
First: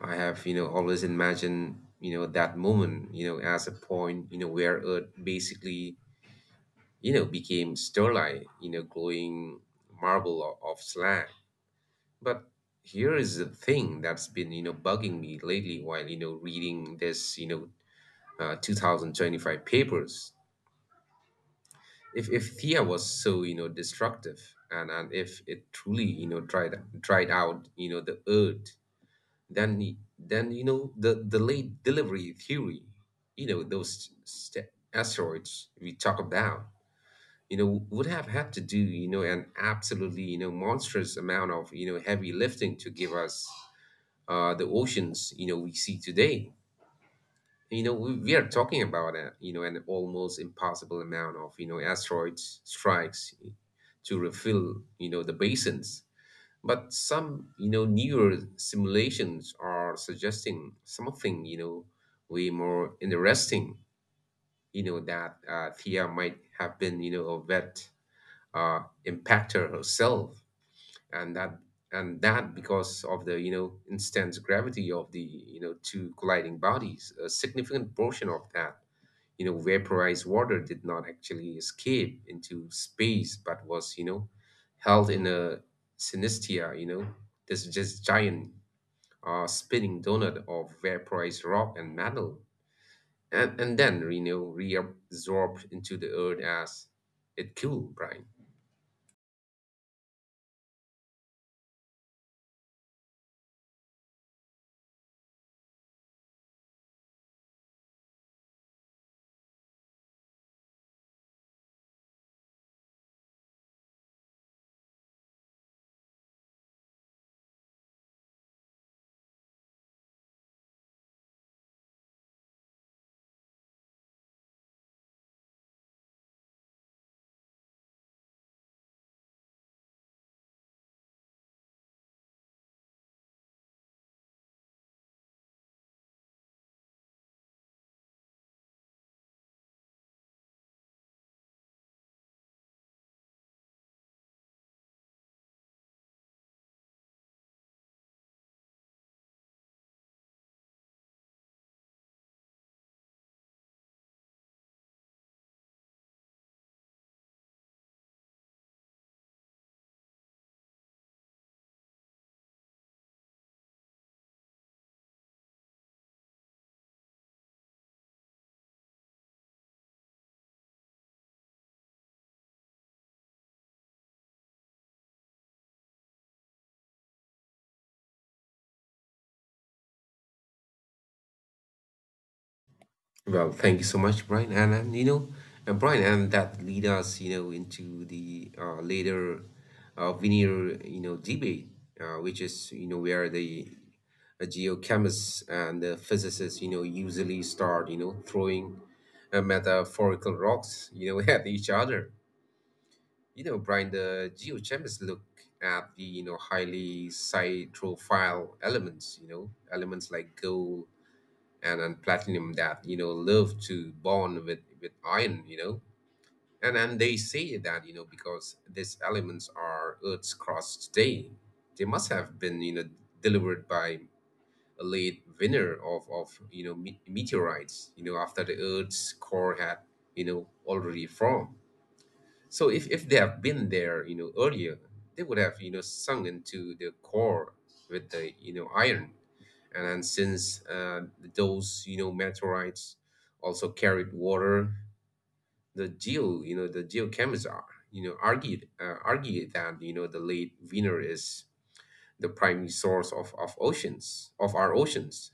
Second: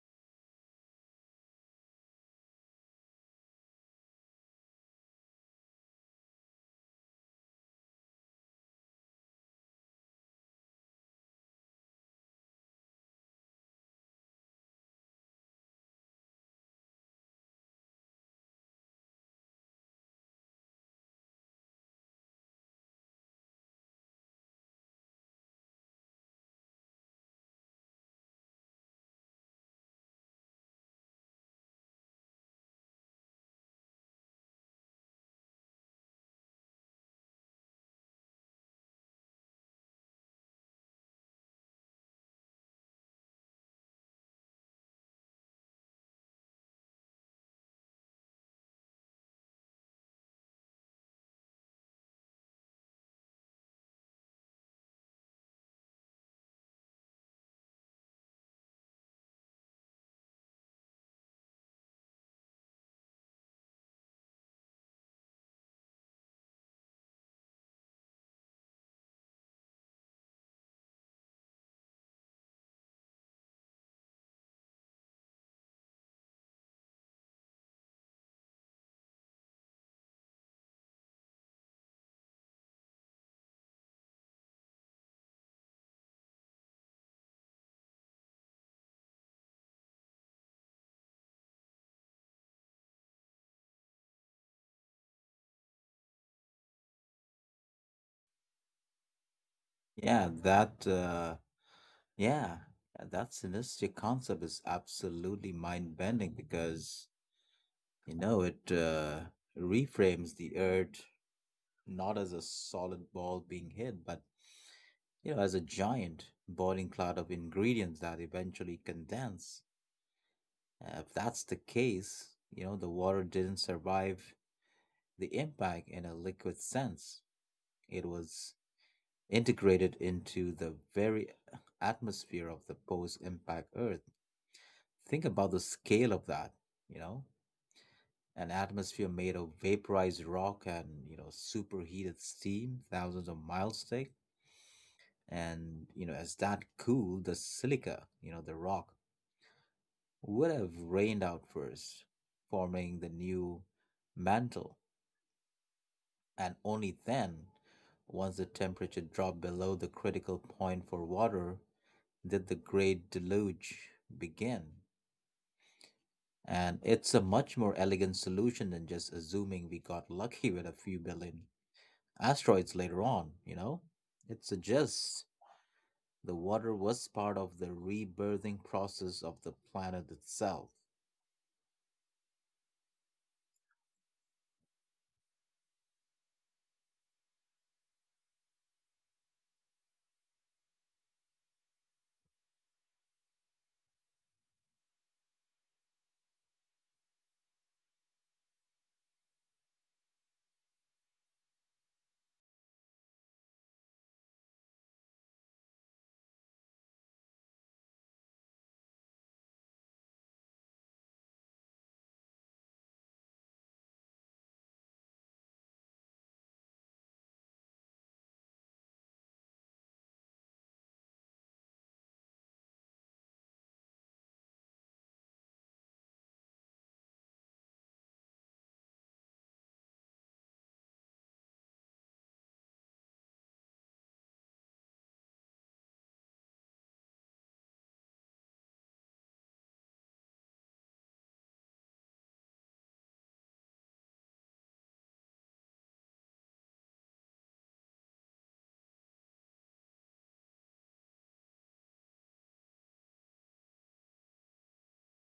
[SPEAKER 2] I have, you know, always imagined, you know, that moment, you know, as a point, you know, where Earth basically, you know, became starlight, you know, glowing marble of, of slag. But here is the thing that's been, you know, bugging me lately while, you know, reading this, you know, uh, two thousand twenty-five papers. If if Thea was so, you know destructive, and and if it truly, you know tried tried out, you know the Earth, then y- then, you know the the late delivery theory, you know those st- asteroids we talk about, you know would have had to do, you know an absolutely, you know monstrous amount of, you know heavy lifting to give us, uh the oceans, you know we see today. you know we, we are talking about a, you know an almost impossible amount of, you know asteroids strikes to refill, you know the basins. But some, you know newer simulations are suggesting something, you know way more interesting, you know that uh, Thea might have been, you know a vet, uh, impactor herself. And that, and that because of the, you know intense gravity of the, you know two colliding bodies, a significant portion of that, you know, vaporized water did not actually escape into space, but was, you know, held in a synestia, you know, this just giant, uh, spinning donut of vaporized rock and metal, and, and then, you know, reabsorbed into the Earth as it cooled, Brian.
[SPEAKER 1] Yeah, that, uh, yeah, that synergistic concept is absolutely mind-bending because, you know, it uh, reframes the Earth not as a solid ball being hit, but you know, as a giant boiling cloud of ingredients that eventually condense. Uh, if that's the case, you know, the water didn't survive the impact in a liquid sense. It was integrated into the very atmosphere of the post impact Earth. Think about the scale of that, you know, an atmosphere made of vaporized rock and, you know, superheated steam thousands of miles thick. And, you know, as that cooled, the silica, you know, the rock would have rained out first, forming the new mantle and only then, once the temperature dropped below the critical point for water, did the Great Deluge begin. And it's a much more elegant solution than just assuming we got lucky with a few billion asteroids later on, you know? It suggests the water was part of the rebirthing process of the planet itself.
[SPEAKER 2] Well, thank you so much, Brian. And, and you know, and Brian, and that lead us, you know, into the, uh, later, uh, veneer, you know, debate, uh, which is, you know, where the, uh, geochemists and the physicists, you know, usually start, you know, throwing, uh, metaphorical rocks, you know, at each other. You know, Brian, the geochemists look at the, you know, highly cytophile elements, you know, elements like gold and and platinum that, you know love to bond with with iron, you know and and they say that, you know because these elements are Earth's crust today, they must have been, you know delivered by a late winner of of, you know me- meteorites, you know after the Earth's core had, you know already formed. So if, if they have been there, you know, earlier, they would have, you know, sunk into the core with the, you know, iron. And then since, uh, those, you know, meteorites also carried water, the geo, you know, the geochemists are, you know, argued uh, argue that, you know, the late Venus is the primary source of, of oceans, of our oceans.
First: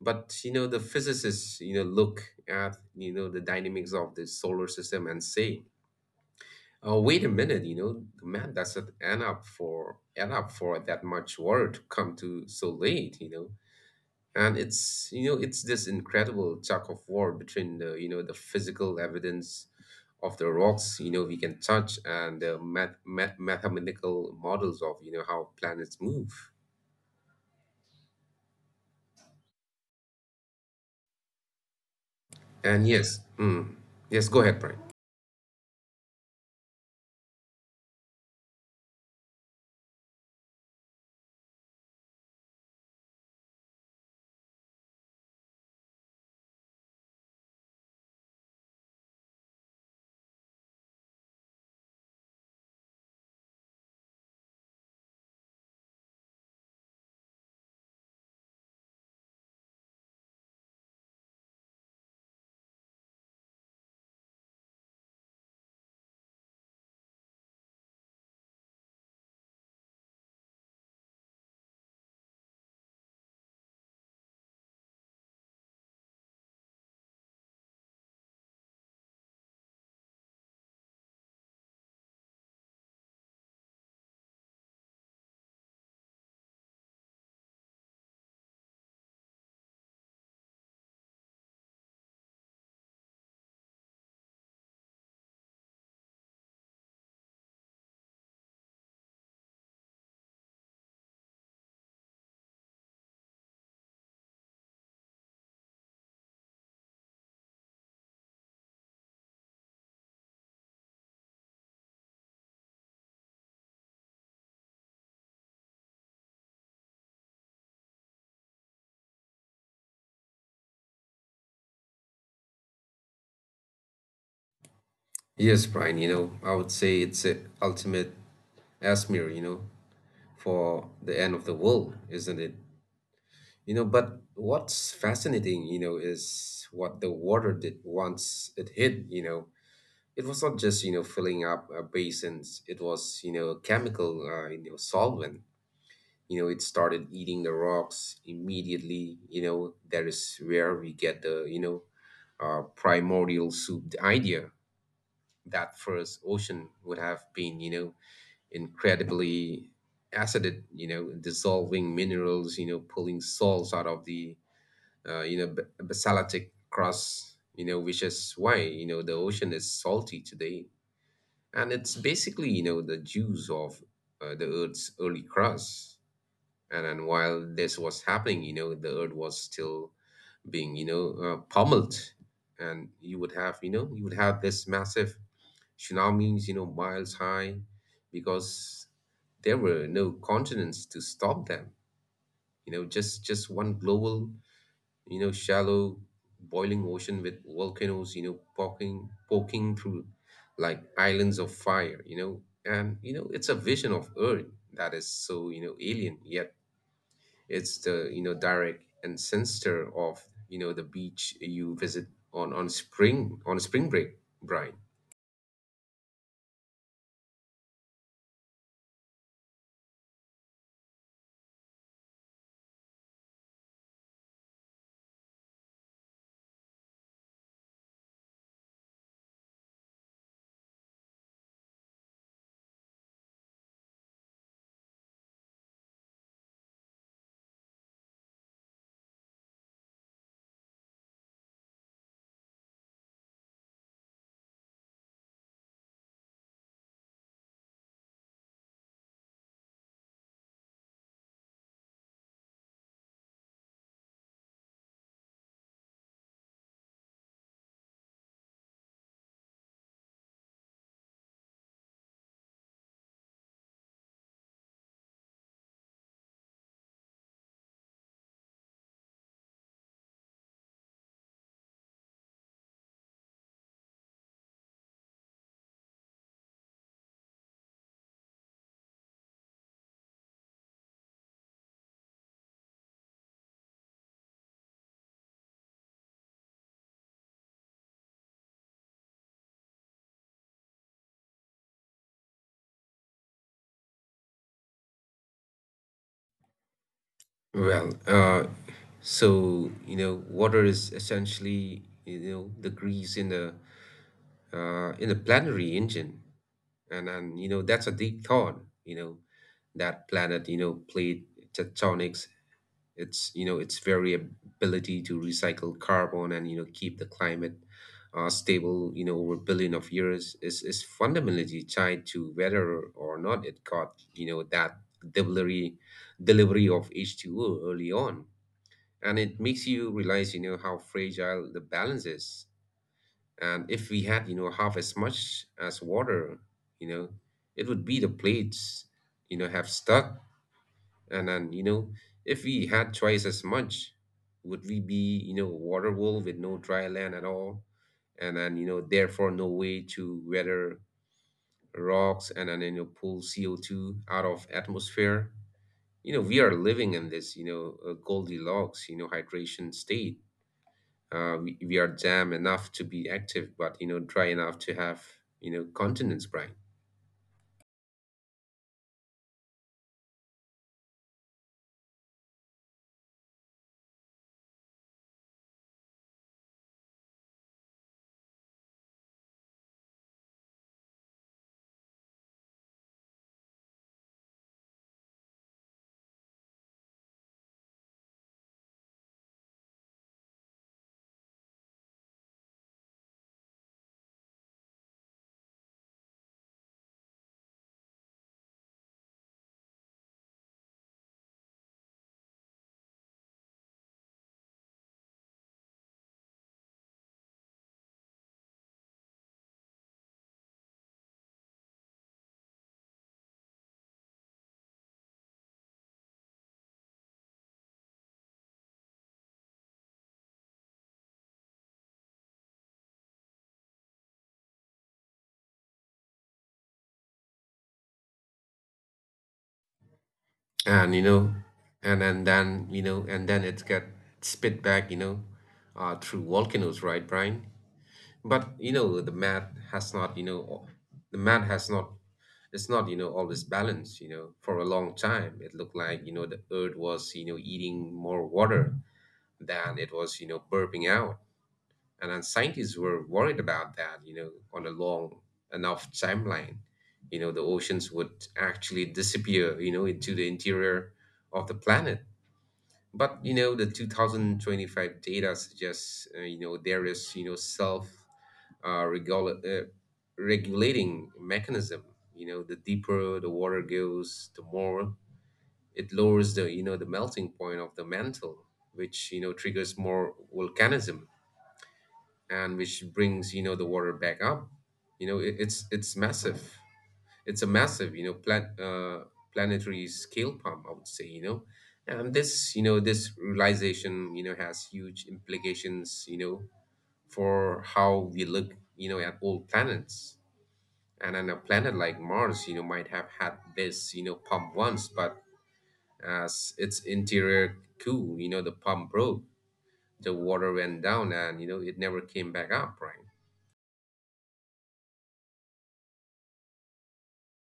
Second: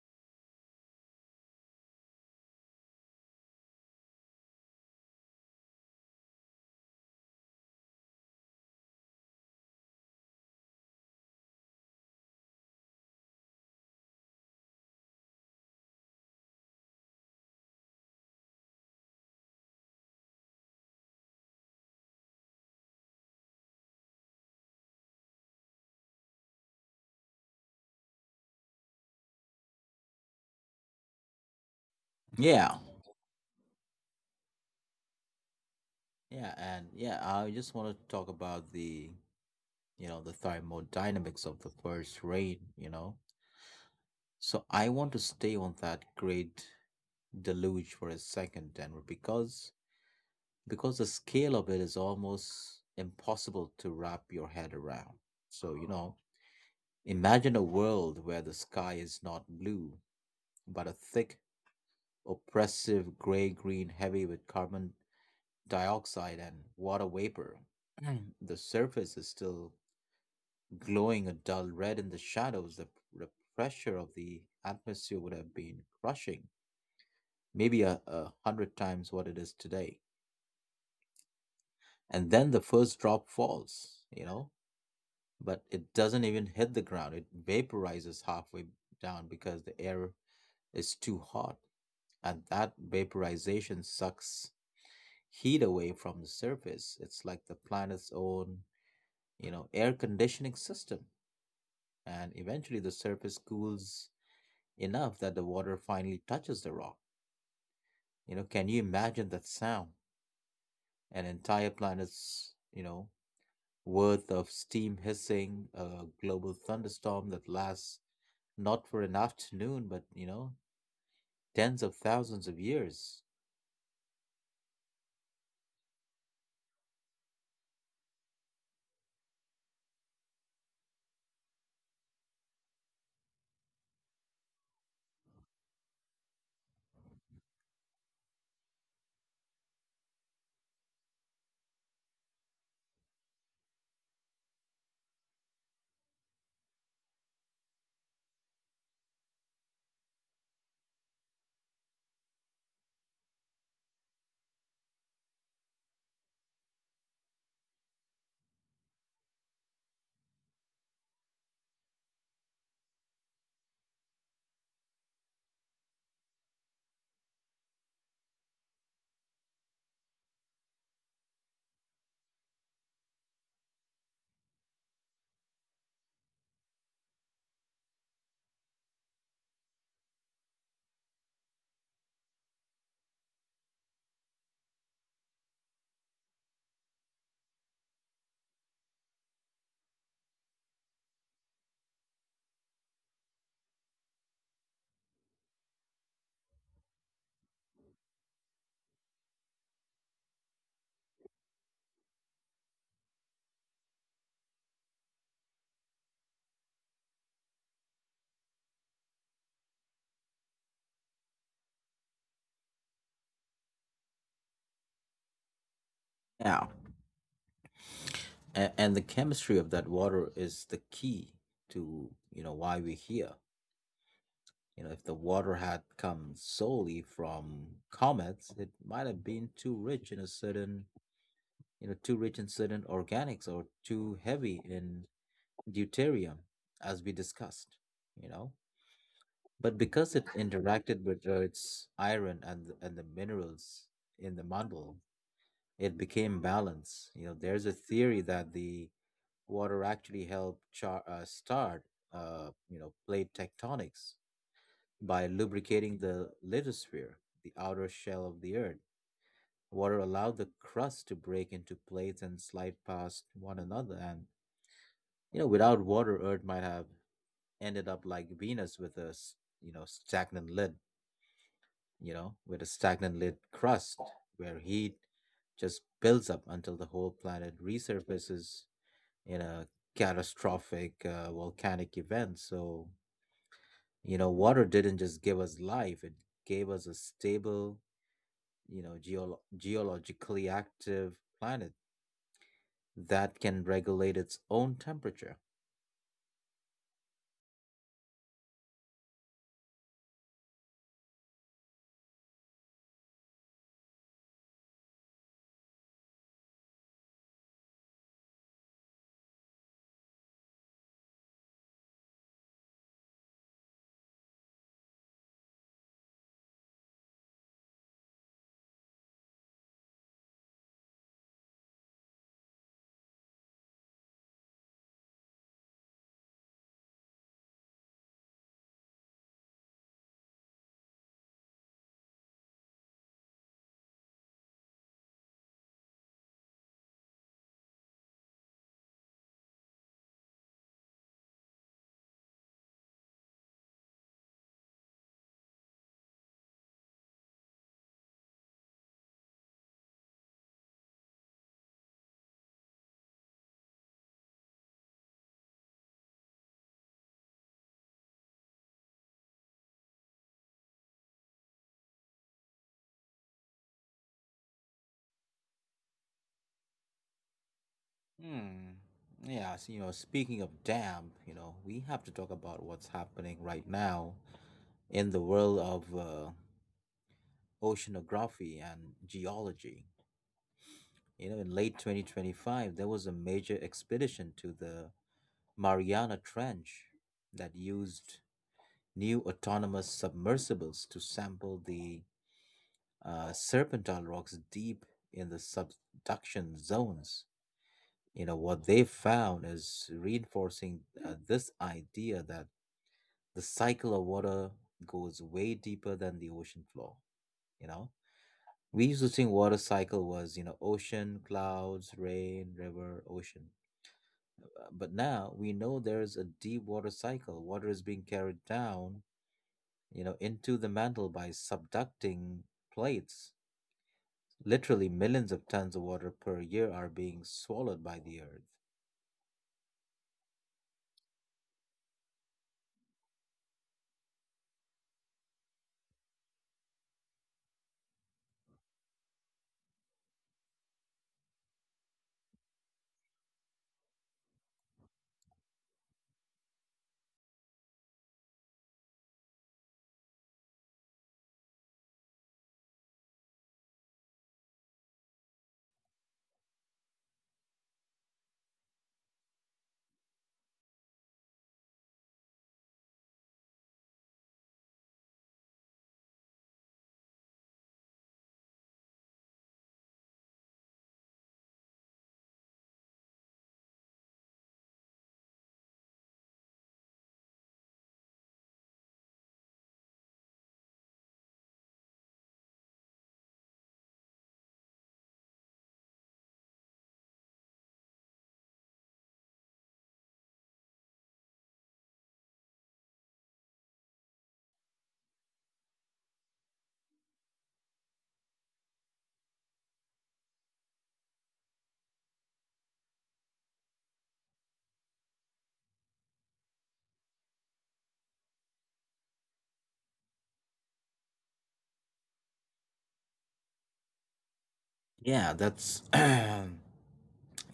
[SPEAKER 2] But, you know, the physicists, you know, look at, you know, the dynamics of the solar system and say, "Oh, wait a minute, you know, the map doesn't add up for add up for that much water to come to so late, you know. And it's you know, it's this incredible tug of war between the you know the physical evidence of the rocks, you know, we can touch, and the math, math, mathematical models of, you know how planets move.
[SPEAKER 1] Yeah.
[SPEAKER 2] And yes, mm, yes, go ahead, Brian.
[SPEAKER 1] Yeah, and yeah, I just want to talk about the, you know, the thermodynamics of the first rain, you know? So I want to stay on that great deluge for a second, Denver, because because the scale of it is almost impossible to wrap your head around. So, you know, imagine a world where the sky is not blue, but a thick, oppressive gray-green heavy with carbon dioxide and water vapor. Mm. The surface is still glowing a dull red in the shadows. The, the pressure of the atmosphere would have been crushing maybe a, a hundred times what it is today. And then the first drop falls, you know, but it doesn't even hit the ground. It vaporizes halfway down because the air is too hot. And that vaporization sucks heat away from the surface. It's like the planet's own, you know, air conditioning system. And eventually the surface cools enough that the water finally touches the rock. You know, can you imagine that sound? An entire planet's, you know, worth of steam hissing, a global thunderstorm that lasts not for an afternoon, but, you know, tens of thousands of years.
[SPEAKER 2] Yes, Brian, you know, I would say it's a ultimate Asmir, you know, for the end of the world, isn't it? You know, but what's fascinating, you know, is what the water did once it hit, you know. It was not just, you know, filling up, uh, basins. It was, you know, chemical, uh, you know, solvent. You know, it started eating the rocks immediately. You know, that is where we get the, you know, uh, primordial soup idea, that first ocean would have been, you know, incredibly acidic, you know, dissolving minerals, you know, pulling salts out of the, uh, you know, b- basaltic crust, you know, which is why, you know, the ocean is salty today. And it's basically, you know, the juice of, uh, the Earth's early crust. And then while this was happening, you know, the Earth was still being, you know, uh, pummeled. And you would have, you know, you would have this massive tsunamis, you know, miles high, because there were no continents to stop them. You know, just just one global, you know, shallow boiling ocean with volcanoes, you know, poking poking through like islands of fire, you know. And you know, it's a vision of Earth that is so, you know, alien, yet it's the, you know, direct ancestor of, you know, the beach you visit on on spring on spring break, Brian.
[SPEAKER 1] Yeah. A- and the chemistry of that water is the key to, you know, why we're here. You know, if the water had come solely from comets, it might have been too rich in a certain, you know, too rich in certain organics or too heavy in deuterium, as we discussed, you know. But because it interacted with uh, its iron and th- and the minerals in the mantle, it became balanced. You know, there's a theory that the water actually helped char- uh, start, uh, you know, plate tectonics by lubricating the lithosphere, the outer shell of the Earth. Water allowed the crust to break into plates and slide past one another, and you know, without water, Earth might have ended up like Venus with a s- you know stagnant lid. You know, with a stagnant lid crust where heat just builds up until the whole planet resurfaces in a catastrophic uh, volcanic event. So, you know, water didn't just give us life, it gave us a stable, you know, geolo- geologically active planet that can regulate its own temperature.
[SPEAKER 2] Well, uh, so, you know, water is essentially, you know the grease in the, uh, in the planetary engine. and and, you know that's a deep thought, you know that planet, you know played tectonics, its, you know its variability to recycle carbon and, you know keep the climate, uh, stable, you know over a billion of years is is fundamentally tied to whether or not it got, you know that delivery delivery of H two O early on. And it makes you realize, you know how fragile the balance is. And if we had, you know, half as much as water, you know, it would be the plates, you know, have stuck. And then, you know, if we had twice as much, would we be, you know, a water world with no dry land at all? And then, you know, therefore no way to weather rocks, and then, you know, pull C O two out of atmosphere. You know, we are living in this, you know, uh, Goldilocks, you know, hydration state. uh, we, we are jam enough to be active, but, you know dry enough to have, you know continence brain.
[SPEAKER 1] Hmm. Yeah, so, you know, speaking of damp, you know, we have to talk about what's happening right now in the world of uh, oceanography and geology. You know, in late twenty twenty-five, there was a major expedition to the Mariana Trench that used new autonomous submersibles to sample the uh, serpentine rocks deep in the subduction zones. You know, what they found is reinforcing uh, this idea that the cycle of water goes way deeper than the ocean floor, you know? We used to think water cycle was you know ocean clouds rain river ocean. Uh, but now we know there's a deep water cycle, water is being carried down you know into the mantle by subducting plates, literally millions of tons of water per year are being swallowed by the earth.
[SPEAKER 2] And you know and and then, you know and then it get spit back, you know uh, through volcanoes, right Brian? But, you know the math has not, you know al- the math has not it's not, you know always balanced. You know for a long time, it looked like, you know the Earth was, you know eating more water than it was, you know burping out. And then scientists were worried about that, you know, on a long enough timeline, you know, the oceans would actually disappear, you know, into the interior of the planet. But, you know, the two thousand twenty-five data suggests, uh, you know, there is, you know, self, uh, regula- uh, regulating mechanism. You know, the deeper the water goes, the more it lowers the, you know, the melting point of the mantle, which, you know, triggers more volcanism, and which brings, you know the water back up. you know it, it's it's massive it's a massive, you know plan, uh, planetary scale pump, I would say, you know and this you know this realization, you know has huge implications, you know for how we look, you know at old planets. And then, a planet like Mars, you know might have had this, you know pump once, but as its interior cool, you know the pump broke. The water went down and, you know it never came back up, right?
[SPEAKER 1] Yeah, that's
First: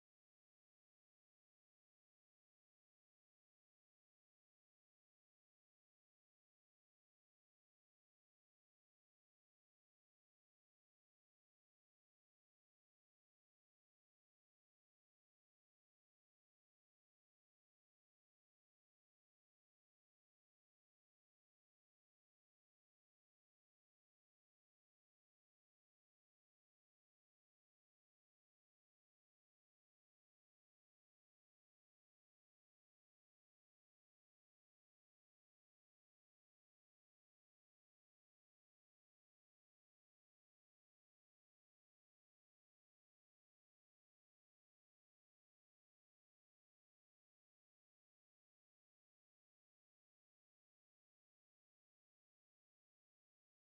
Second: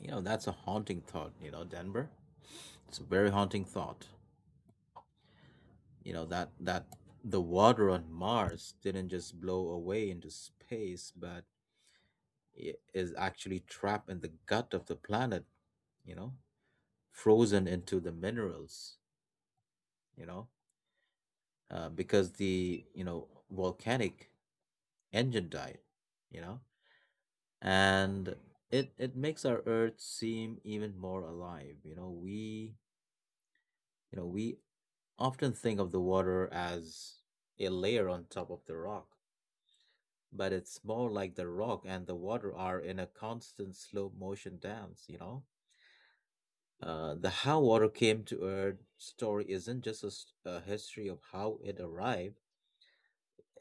[SPEAKER 1] you know that's a haunting thought you know Denver. It's a very haunting thought you know that that the water on Mars didn't just blow away into space but i- is actually trapped in the gut of the planet, you know, frozen into the minerals, you know, uh, because the, you know, volcanic engine died, you know, and it, it makes our Earth seem even more alive. You know, we, you know, we often think of the water as a layer on top of the rock, but it's more like the rock and the water are in a constant slow motion dance, you know? Uh, the How Water Came to Earth story isn't just a, s- a history of how it arrived.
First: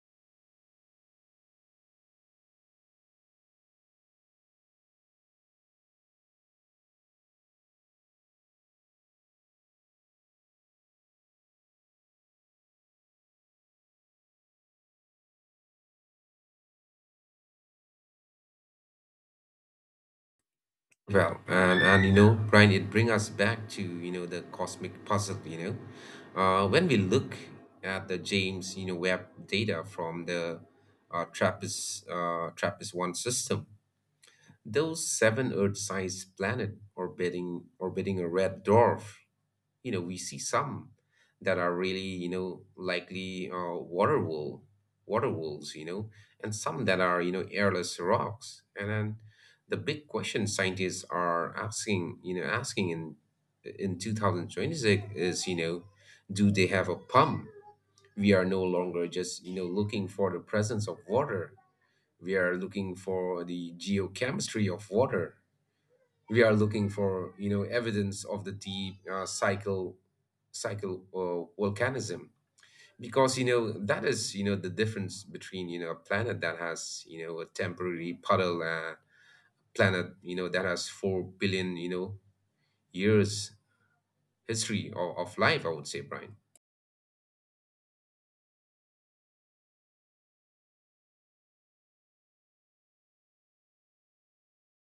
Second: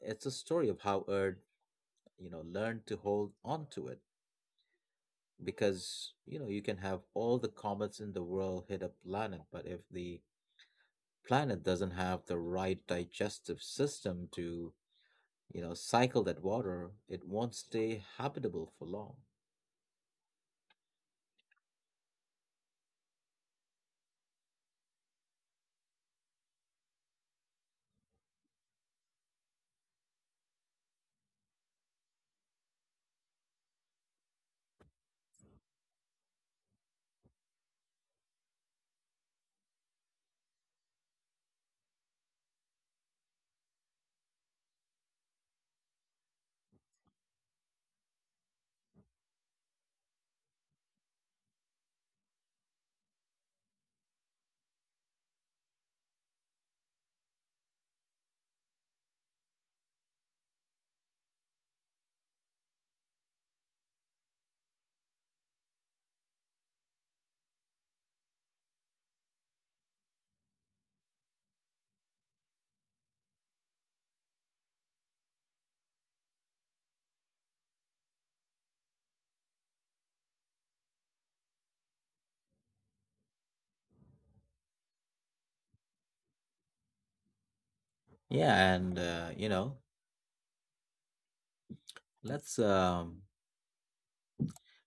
[SPEAKER 1] It's a story of how Earth, you know, learned to hold on to it. Because, you know, you can have all the comets in the world hit a planet, but if the planet doesn't have the right digestive system to, you know, cycle that water, it won't stay habitable for long.
[SPEAKER 2] Well, and and, you know, Brian, it brings us back to, you know the cosmic puzzle. You know, uh, when we look at the James, you know Webb data from the, uh, Trappist uh, Trappist One system, those seven Earth-sized planet orbiting orbiting a red dwarf. You know we see some that are really, you know likely, uh, water wool water wolves you know And some that are, you know airless rocks. And then the big question scientists are asking you know asking in in two thousand twenty-six is, you know do they have a pump? We are no longer just, you know looking for the presence of water. We are looking for the geochemistry of water. We are looking for, you know evidence of the deep, uh, cycle cycle, uh, volcanism. Because, you know that is, you know the difference between, you know a planet that has, you know a temporary puddle, and planet, you know that has four billion, you know years history of, of life, I would say, Brian.
[SPEAKER 1] Yeah, and uh, you know, let's um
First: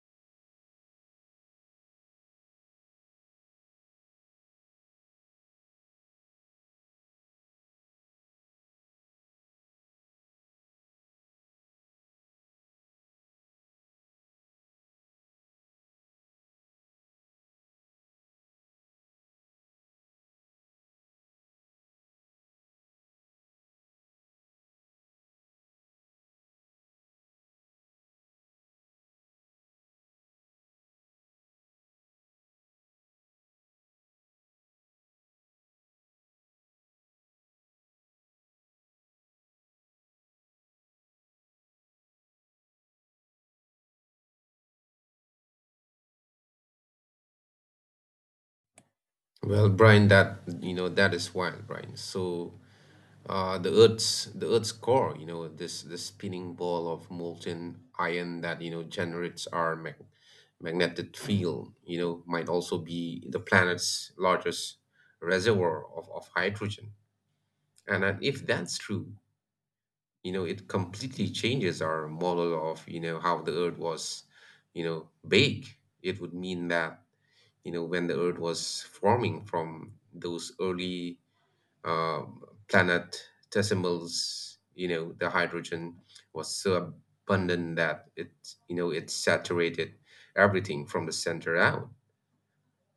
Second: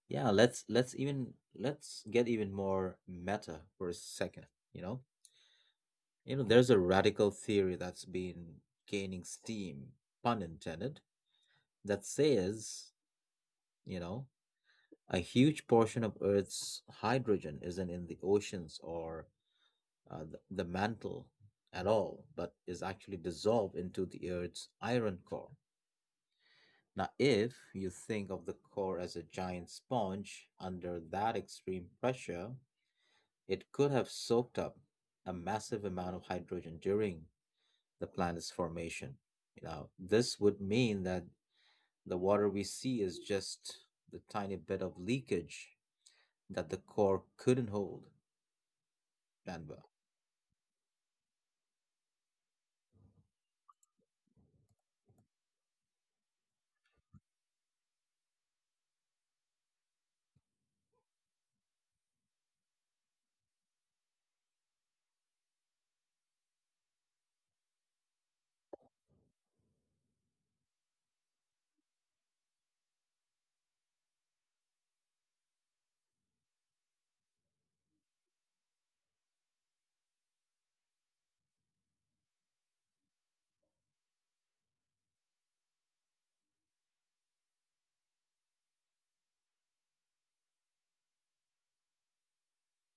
[SPEAKER 1] yeah, let's let's even let's get even more meta for a second, you know? You know, there's a radical theory that's been gaining steam, pun intended, that says, you know, a huge portion of Earth's hydrogen isn't in the oceans or uh, the, the mantle at all, but is actually dissolved into the Earth's iron core. Now, if you think of the core as a giant sponge under that extreme pressure, it could have soaked up a massive amount of hydrogen during the planet's formation. You know, this would mean that the water we see is just the tiny bit of leakage that the core couldn't hold.
[SPEAKER 2] Well,
[SPEAKER 1] Denver.
[SPEAKER 2] Brian, that you know that is wild, Brian. So uh, the Earth's the Earth's core. You know, this this spinning ball of molten iron that you know generates our mag- magnetic field. You know, might also be the planet's largest reservoir of, of hydrogen. And, and if that's true, you know, it completely changes our model of you know how the Earth was, you know, big. It would mean that you know when the Earth was forming from those early uh, planetesimals, you know, the hydrogen was so abundant that it, you know, it saturated everything from the center out.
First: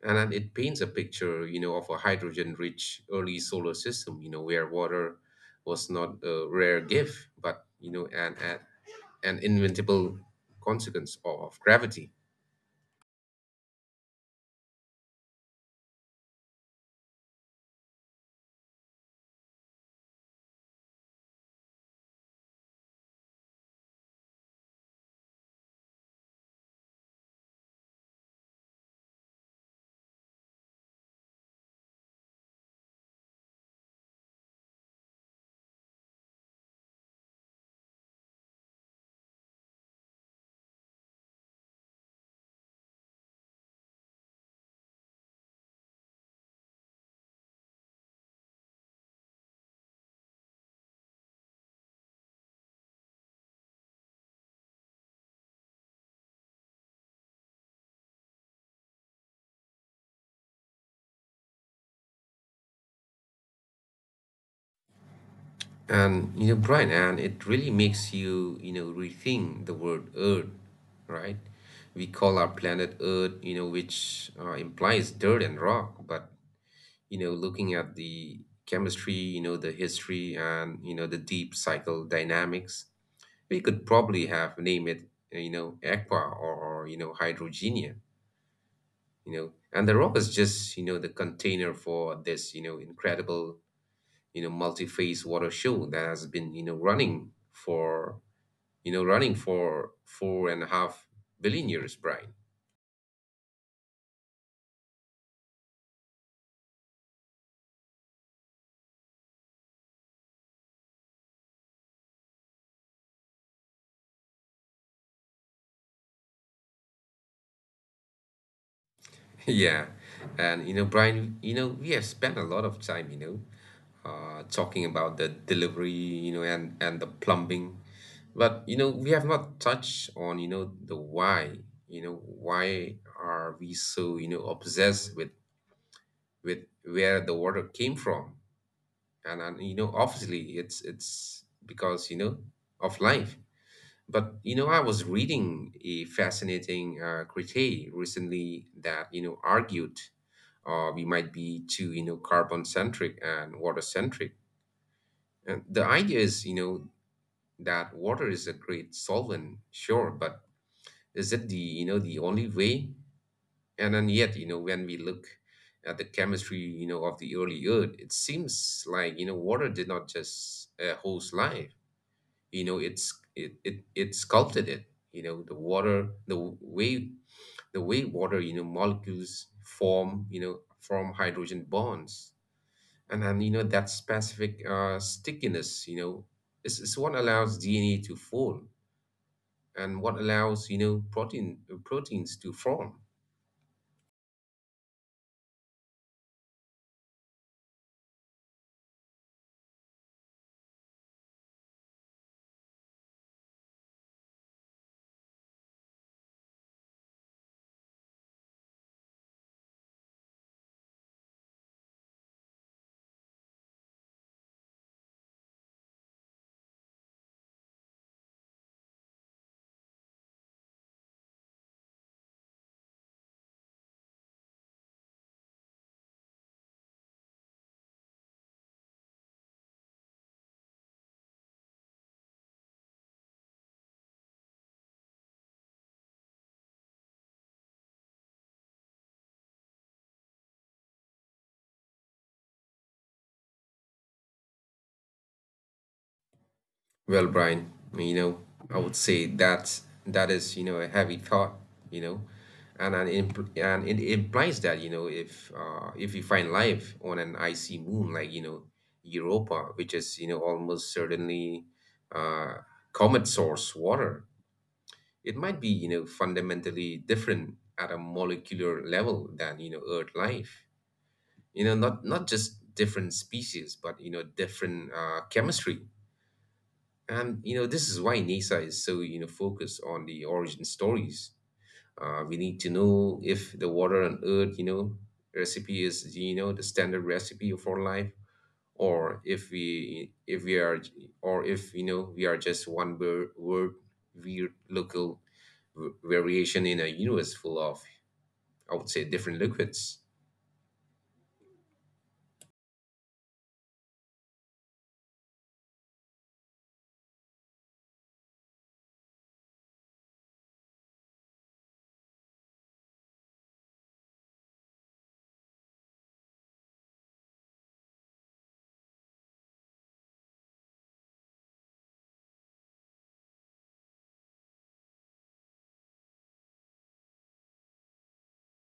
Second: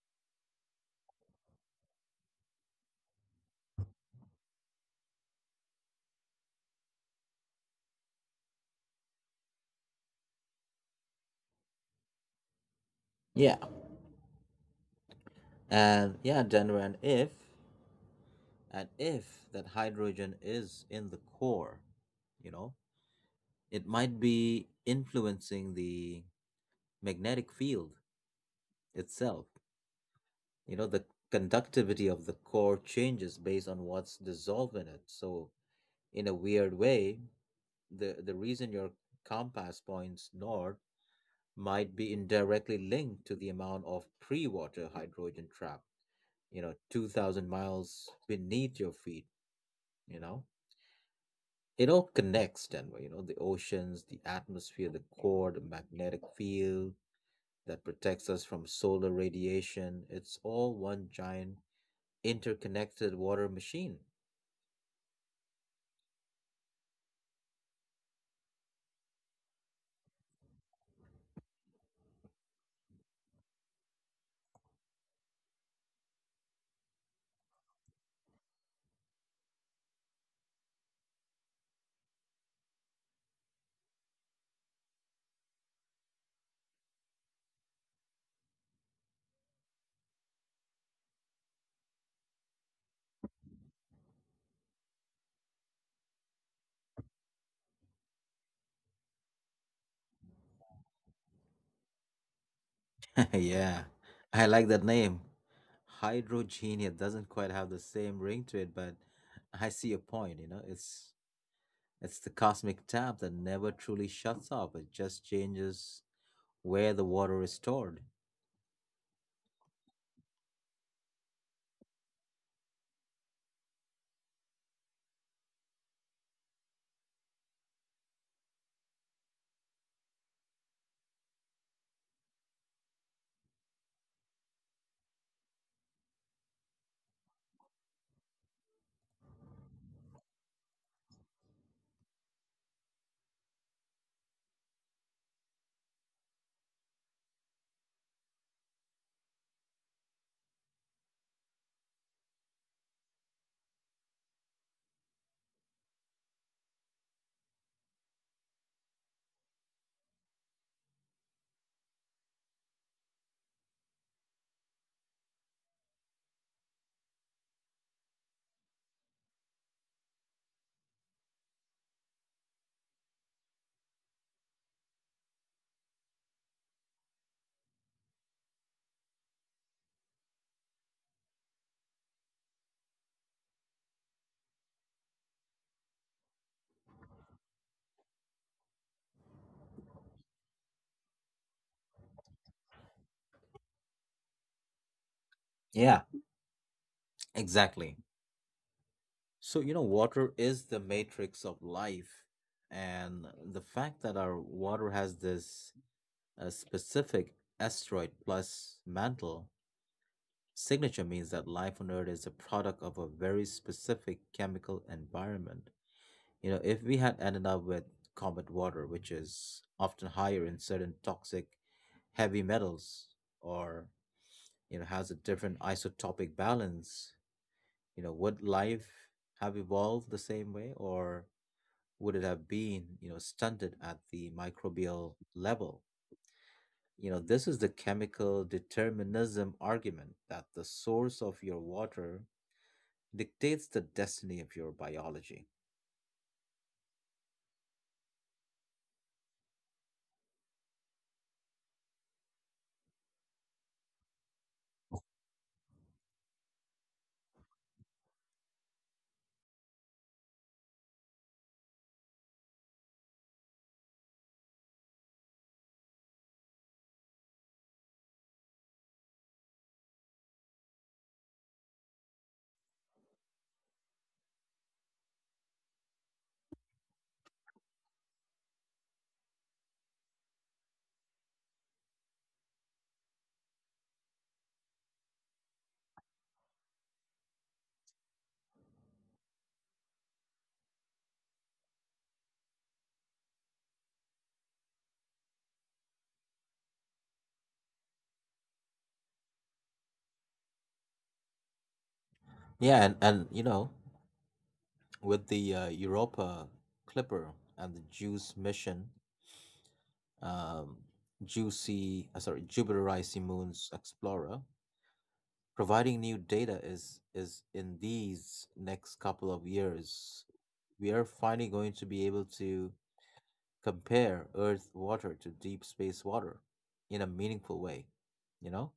[SPEAKER 2] And then it paints a picture, you know, of a hydrogen-rich early solar system, you know, where water was not a rare gift, but, you know, an, an, an inevitable consequence of, of gravity.
[SPEAKER 1] Yeah, and yeah, Denver, and if and if that hydrogen is in the core, you know, it might be influencing the magnetic field itself. You know, the conductivity of the core changes based on what's dissolved in it. So, in a weird way, the the reason your compass points north might be indirectly linked to the amount of pre-water hydrogen trapped, you know, two thousand miles beneath your feet. You know, it all connects, Denver. You know, the oceans, the atmosphere, the core, the magnetic field that protects us from solar radiation, it's all one giant interconnected water machine.
[SPEAKER 2] And you know, Brian, and it really makes you, you know, rethink the word Earth, right? We call our planet Earth, you know, which uh, implies dirt and rock. But you know, looking at the chemistry, you know, the history, and you know, the deep cycle dynamics, we could probably have named it, you know, aqua, or or you know, hydrogenia, you know. And the rock is just, you know, the container for this, you know, incredible, you know multi-phase water show that has been you know running for you know running for four and a half billion years, Brian.
[SPEAKER 1] Yeah, I like that name. Hydrogenia doesn't quite have the same ring to it, but I see your point. You know, it's it's the cosmic tap that never truly shuts off, it just changes where the water is stored.
[SPEAKER 2] Yeah. And you know Brian, you know we have spent a lot of time, you know uh, talking about the delivery, you know and and the plumbing. But you know we have not touched on you know the why. You know why are we so you know obsessed with with where the water came from? And and you know obviously, it's it's because, you know of life. But you know I was reading a fascinating uh, critique recently that you know argued uh, we might be too, you know carbon centric and water centric. And the idea is, you know that water is a great solvent, sure, but is it the you know the only way? And then yet, you know when we look at the chemistry, you know of the early Earth, it seems like you know water did not just uh, host life. you know it's it, it it sculpted it. you know the water the w- way the way water, you know molecules form you know form hydrogen bonds. And then, you know that specific uh, stickiness, you know is, is what allows DNA to form, and what allows, you know protein uh, proteins to form.
[SPEAKER 1] Yeah, exactly. So, you know, water is the matrix of life. And the fact that our water has this uh, specific asteroid plus mantle signature means that life on Earth is a product of a very specific chemical environment. You know, if we had ended up with combat water, which is often higher in certain toxic heavy metals or, you know, has a different isotopic balance, you know, would life have evolved the same way, or would it have been, you know, stunted at the microbial level? You know, this is the chemical determinism argument that the source of your water dictates the destiny of your biology.
[SPEAKER 2] Well, Brian, you know, I would say that that is, you know, a heavy thought, you know, and and impl and it implies that, you know, if uh, if you find life on an icy moon like, you know, Europa, which is, you know, almost certainly, uh, comet source water. It might be, you know, fundamentally different at a molecular level than, you know, Earth life. You know, not not just different species, but, you know, different uh, chemistry. And you know, this is why NASA is so you know focused on the origin stories. Uh, we need to know if the water on Earth, you know, recipe is you know the standard recipe for life, or if we if we are, or if you know we are just one word, word weird local v- variation in a universe full of, I would say, different liquids.
[SPEAKER 1] Yeah, and, and you know, with the uh, Europa Clipper and the JUICE mission, um, Juicy, uh, sorry, Jupiter Icy Moons Explorer, providing new data is is in these next couple of years. We are finally going to be able to compare Earth water to deep space water in a meaningful way. You know,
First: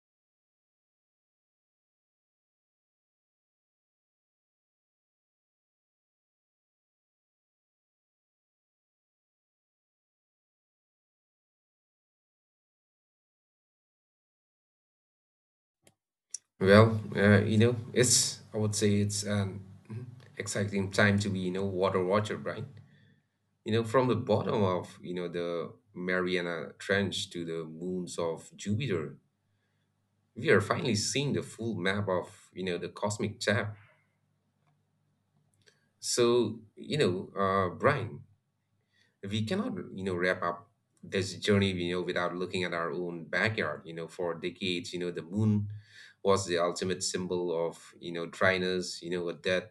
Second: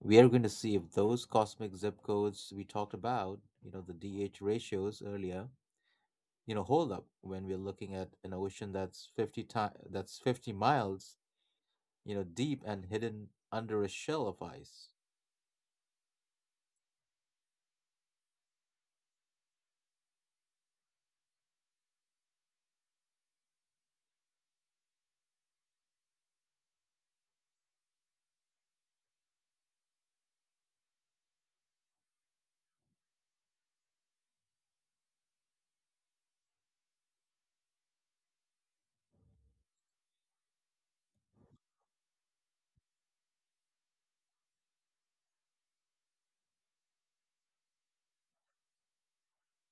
[SPEAKER 1] we are going to see if those cosmic zip codes we talked about, you know, the D H ratios earlier, you know, hold up when we're looking at an ocean that's fifty ti- that's fifty miles, you know, deep and hidden under a shell of ice.
[SPEAKER 2] Well, uh, you know, it's I would say it's an exciting time to be, you know water watcher, right? You know, from the bottom of, you know, the Mariana Trench to the moons of Jupiter, we are finally seeing the full map of, you know, the cosmic map. So, you know, uh, Brian, we cannot, you know, wrap up this journey, you know, without looking at our own backyard. You know, for decades, you know, the moon was the ultimate symbol of, you know, dryness, you know, a death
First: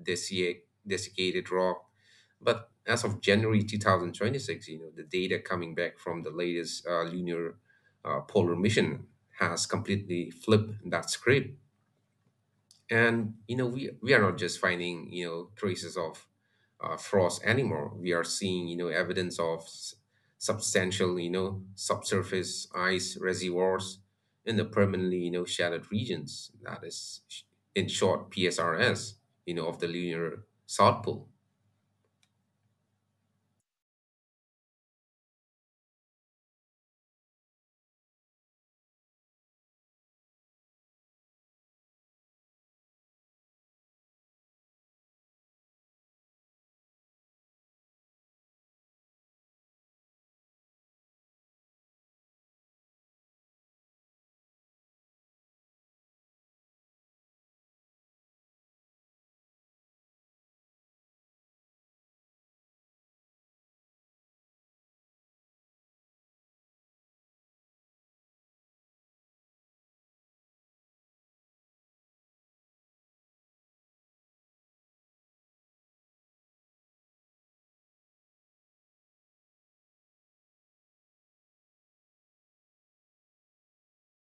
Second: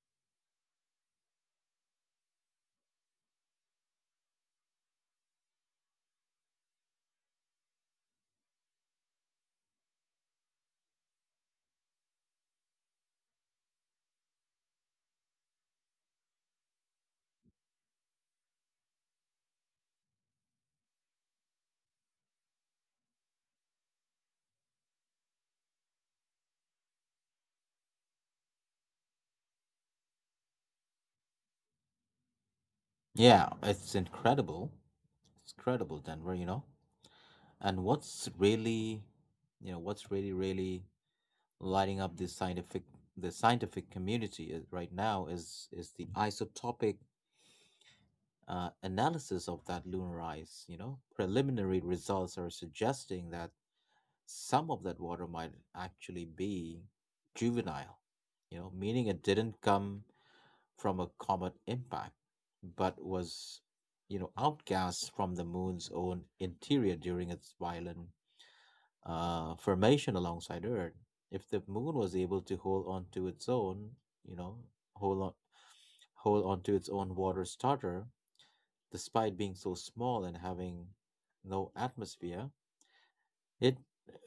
[SPEAKER 2] Desicc desiccated rock. But as of January two thousand twenty-six, you know, the data coming back from the latest uh, lunar uh, polar mission has completely flipped that script. And you know, we we are not just finding you know traces of uh, frost anymore. We are seeing you know evidence of s- substantial, you know subsurface ice reservoirs in the permanently, you know shadowed regions. That is, sh- in short, P S R S, You know, of the lunar south pole.
[SPEAKER 1] Yeah, it's incredible. It's incredible, Denver. You know, and what's really, you know, what's really really lighting up this scientific the scientific community is, right now is is the isotopic uh, analysis of that lunar ice. You know, preliminary results are suggesting that some of that water might actually be juvenile, you know, meaning it didn't come from a comet impact, but was, you know, outgassed from the moon's own interior during its violent uh, formation alongside Earth. If the moon was able to hold on to its own, you know, hold on, hold on to its own water starter, despite being so small and having no atmosphere, it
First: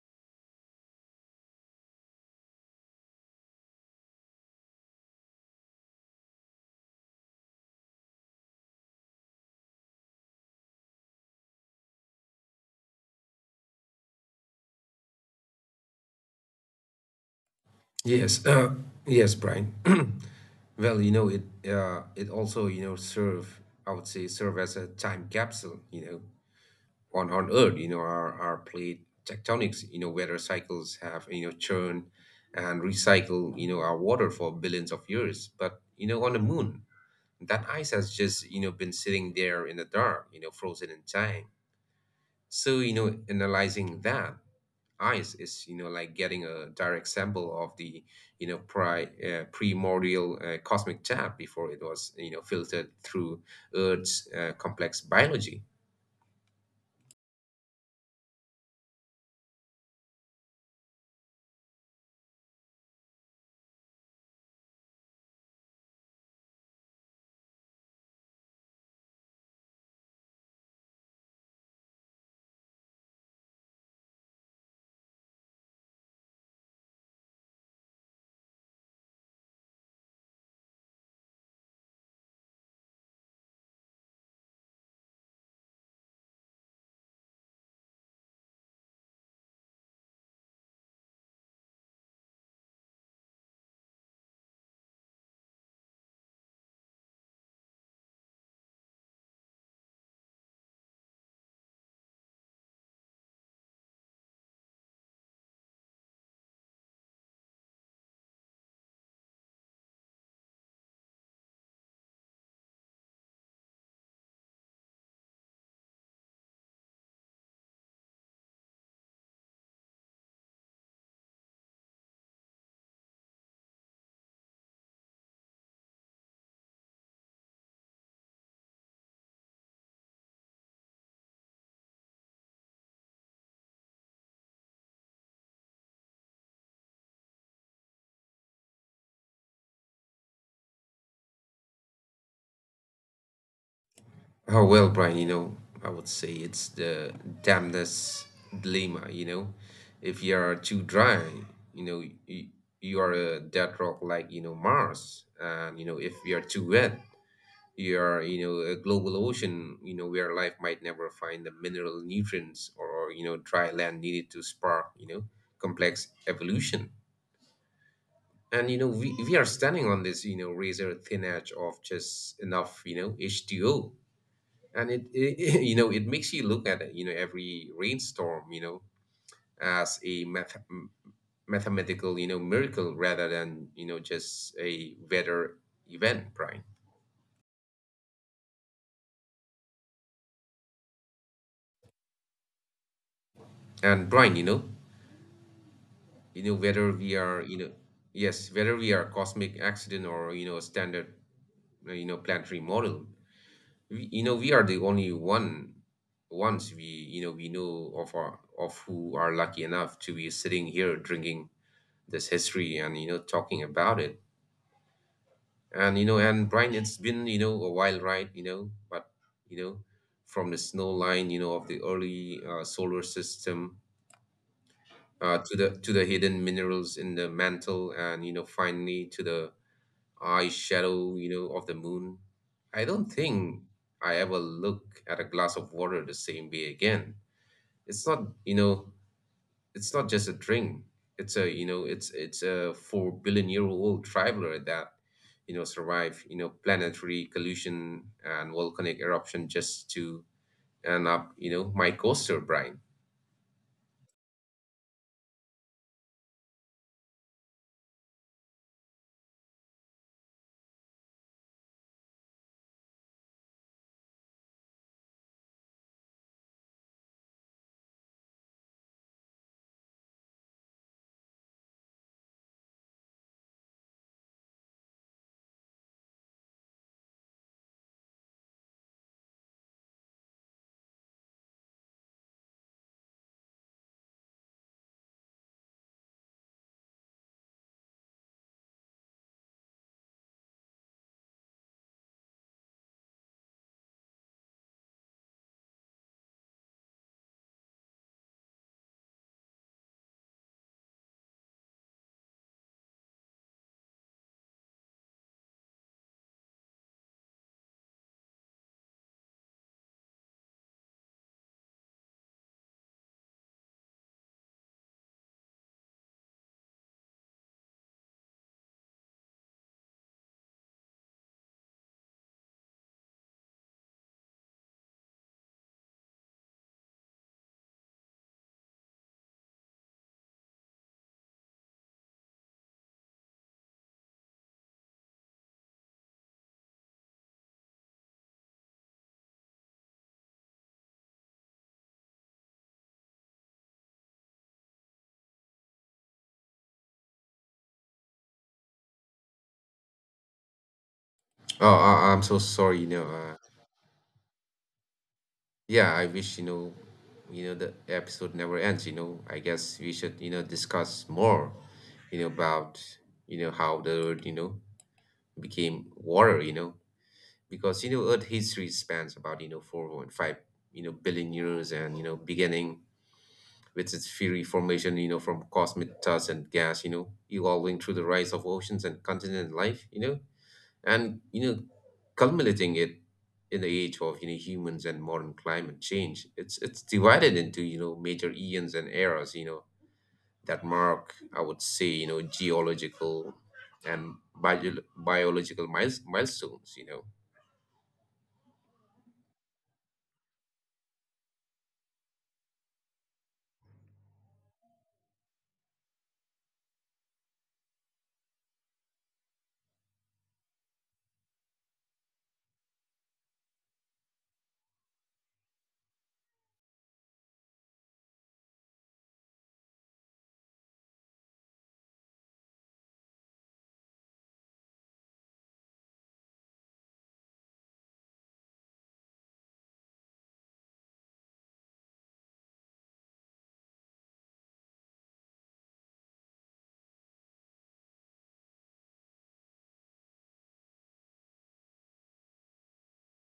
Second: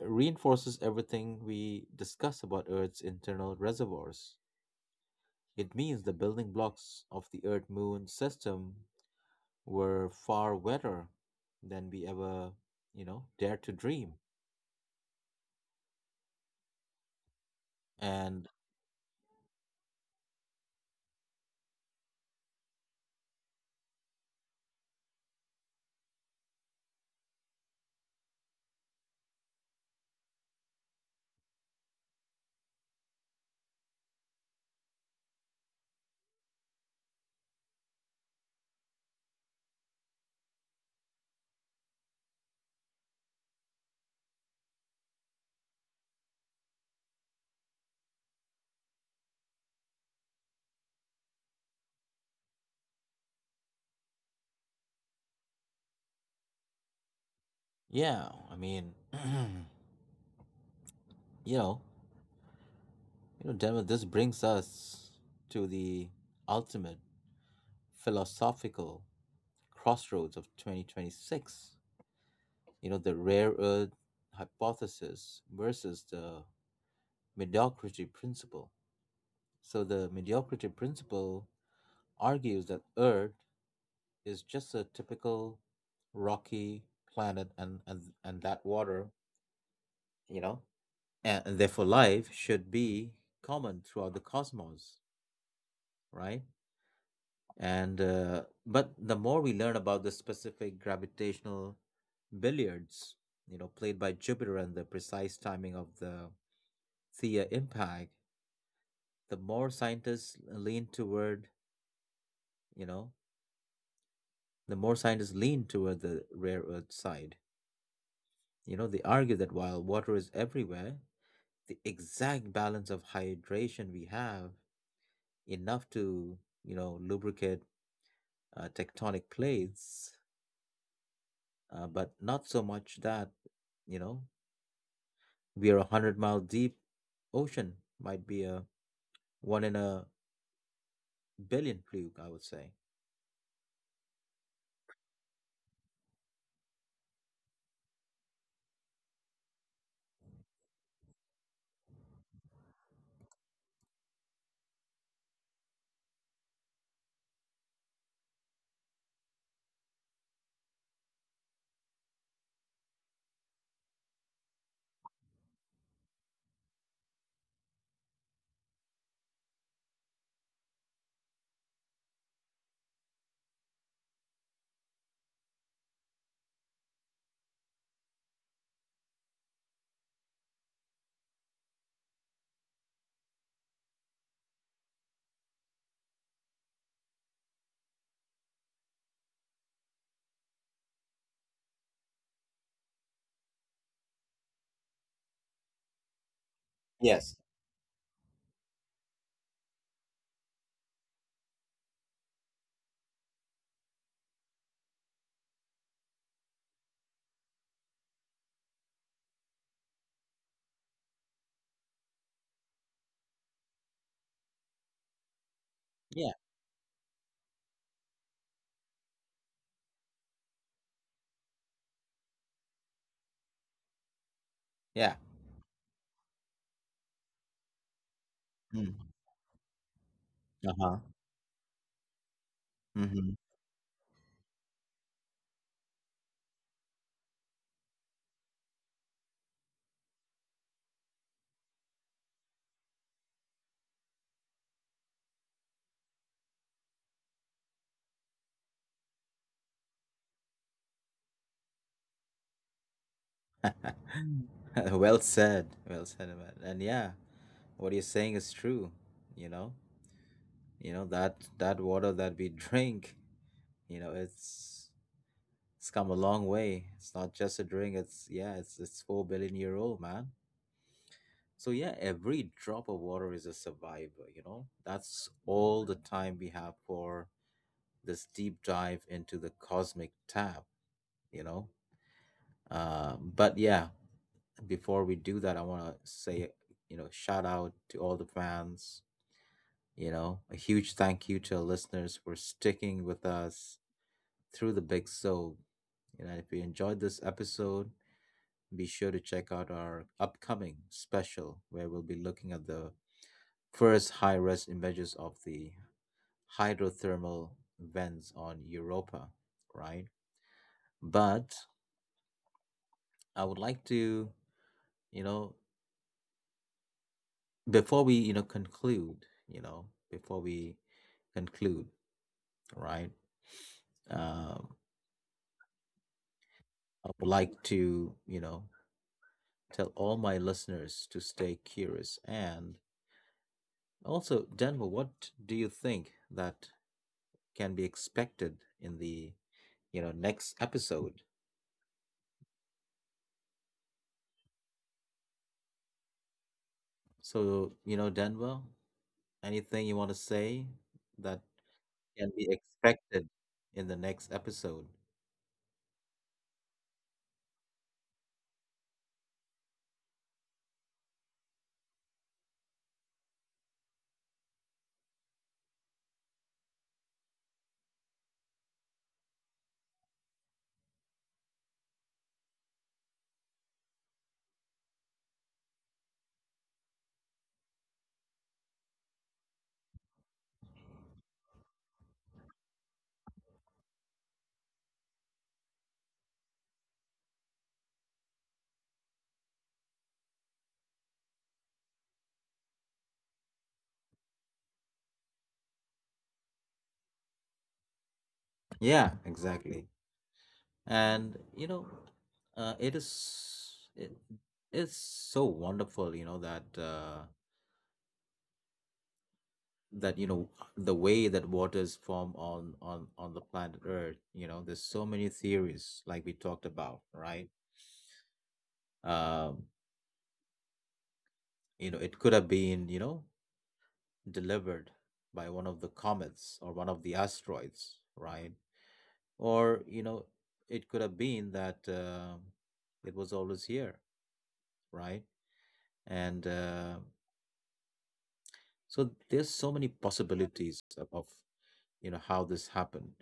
[SPEAKER 1] reinforces everything we discuss about Earth's internal reservoirs. It means the building blocks of the Earth Moon system were far wetter than we ever, you know, dared to dream.
[SPEAKER 2] Yes,
[SPEAKER 1] And
[SPEAKER 2] uh, yes, Brian. Well, you know, it uh, it also, you know, serve, I would say, serve as a time capsule, you know, on on Earth, you know, are are plate tectonics, you know, weather cycles have you know churn and recycle, you know, our water for billions of years. But you know, on the moon, that ice has just you know been sitting there in the dark, you know, frozen in time. So you know, analyzing that ice is you know like getting a direct sample of the, you know pri- uh, primordial, uh, cosmic tap, before it was, you know filtered through Earth's uh, complex biology.
[SPEAKER 1] yeah, I mean, you know, you know, Demo, this brings us to the ultimate philosophical crossroads of twenty twenty-six. You know, the rare earth hypothesis versus the mediocrity principle. So the mediocrity principle argues that Earth is just a typical rocky planet, and, and, and that water, you know, and, and therefore life should be common throughout the cosmos, right? And uh, But the more we learn about the specific gravitational billiards, you know, played by Jupiter and the precise timing of the Theia impact, the more scientists lean toward, you know, The more scientists lean toward the rare earth side. You know, they argue that while water is everywhere, the exact balance of hydration we have, enough to, you know, lubricate uh, tectonic plates, uh, but not so much that, you know, we are a hundred mile deep ocean, might be a one in a billion fluke, I would say.
[SPEAKER 2] Oh, well, Brian, you know, I would say it's the damnness dilemma, you know. If you are too dry, you know, you, you are a dead rock like, you know, Mars. And, you know, if you are too wet, you are, you know, a global ocean, you know, where life might never find the mineral nutrients, or or you know, dry land needed to spark, you know, complex evolution. And, you know, we, we are standing on this, you know, razor thin edge of just enough, you know, H two O, and it, it you know it makes you look at, you know every rainstorm, you know as a math- m- mathematical, you know miracle, rather than, you know just a weather event, Brian. And Brian, you know you know whether we
[SPEAKER 1] Yes.
[SPEAKER 2] are, you know yes, whether we are cosmic accident, or, you know standard, uh, you know planetary model, we, you know we are the only one ones we, you know we know of, our of who are lucky enough to be sitting here drinking this history, and, you know talking about it. and you know
[SPEAKER 1] Yeah,
[SPEAKER 2] and Brian, it's been, you know a wild ride, you know but you know from the snow line, you know of the early uh, solar system,
[SPEAKER 1] yeah.
[SPEAKER 2] uh, to the to the hidden minerals in the mantle, and you know
[SPEAKER 1] Mm.
[SPEAKER 2] finally to the eye
[SPEAKER 1] Uh-huh.
[SPEAKER 2] shadow, you know of the moon. I don't
[SPEAKER 1] Hmm.
[SPEAKER 2] think I ever look at a glass of water the same way again. It's not you know it's not just a drink. It's a you know it's it's a four billion year old traveler that you know survived, you know planetary collision and volcanic eruption, just to end up, you know my coaster, Brian.
[SPEAKER 1] Well said. Well said, man. And yeah, what you're saying is true. You know, you know that that water that we drink, you know, it's it's come a long way. It's not just a drink, it's yeah, it's it's four billion year old, man. So yeah, every drop of water is a survivor. You know, that's all the time we have for this deep dive into the cosmic tab. You know, um but yeah, before we do that, I want to say, you know, shout out to all the fans. You know, a huge thank you to our listeners for sticking with us through the big so. You know, if you enjoyed this episode, be sure to check out our upcoming special where we'll be looking at the first high res images of the hydrothermal vents on Europa, right? But I would like to, you know, before we, you know, conclude, you know, before we conclude, right? Um, I would like to, you know, tell all my listeners to stay curious. And also, Denver, what do you think that can be expected in the, you know, next episode? So you know, Denver, anything you want to say that
[SPEAKER 2] Oh, I, I'm so
[SPEAKER 1] can be
[SPEAKER 2] sorry. You know, uh,
[SPEAKER 1] expected in the next episode?
[SPEAKER 2] yeah, I wish, you know you know the episode never ends. You know, I guess we should, you know discuss more, you know about, you know how the Earth, you know became water. You know because, you know Earth history spans about, you know four point five, you know billion years, and, you know beginning with its fiery formation, you know from cosmic dust and gas, you know evolving through the rise of oceans and continent life, you know and you know culminating it in the age of, you know humans and modern climate change. It's it's divided into, you know major eons and eras, you know that mark, I would say, you know geological and bio- biological miles- milestones, you know.
[SPEAKER 1] Yeah, exactly. And you know, uh, it is it, it's so wonderful, you know that. Uh, that you know the way that waters form on on on the planet Earth, you know, there's so many theories like we talked about, right? um you know, it could have been, you know, delivered by one of the comets or one of the asteroids, right? Or you know, it could have been that uh, it was always here, right? And uh, so there's so many possibilities of of, you know, how this happened,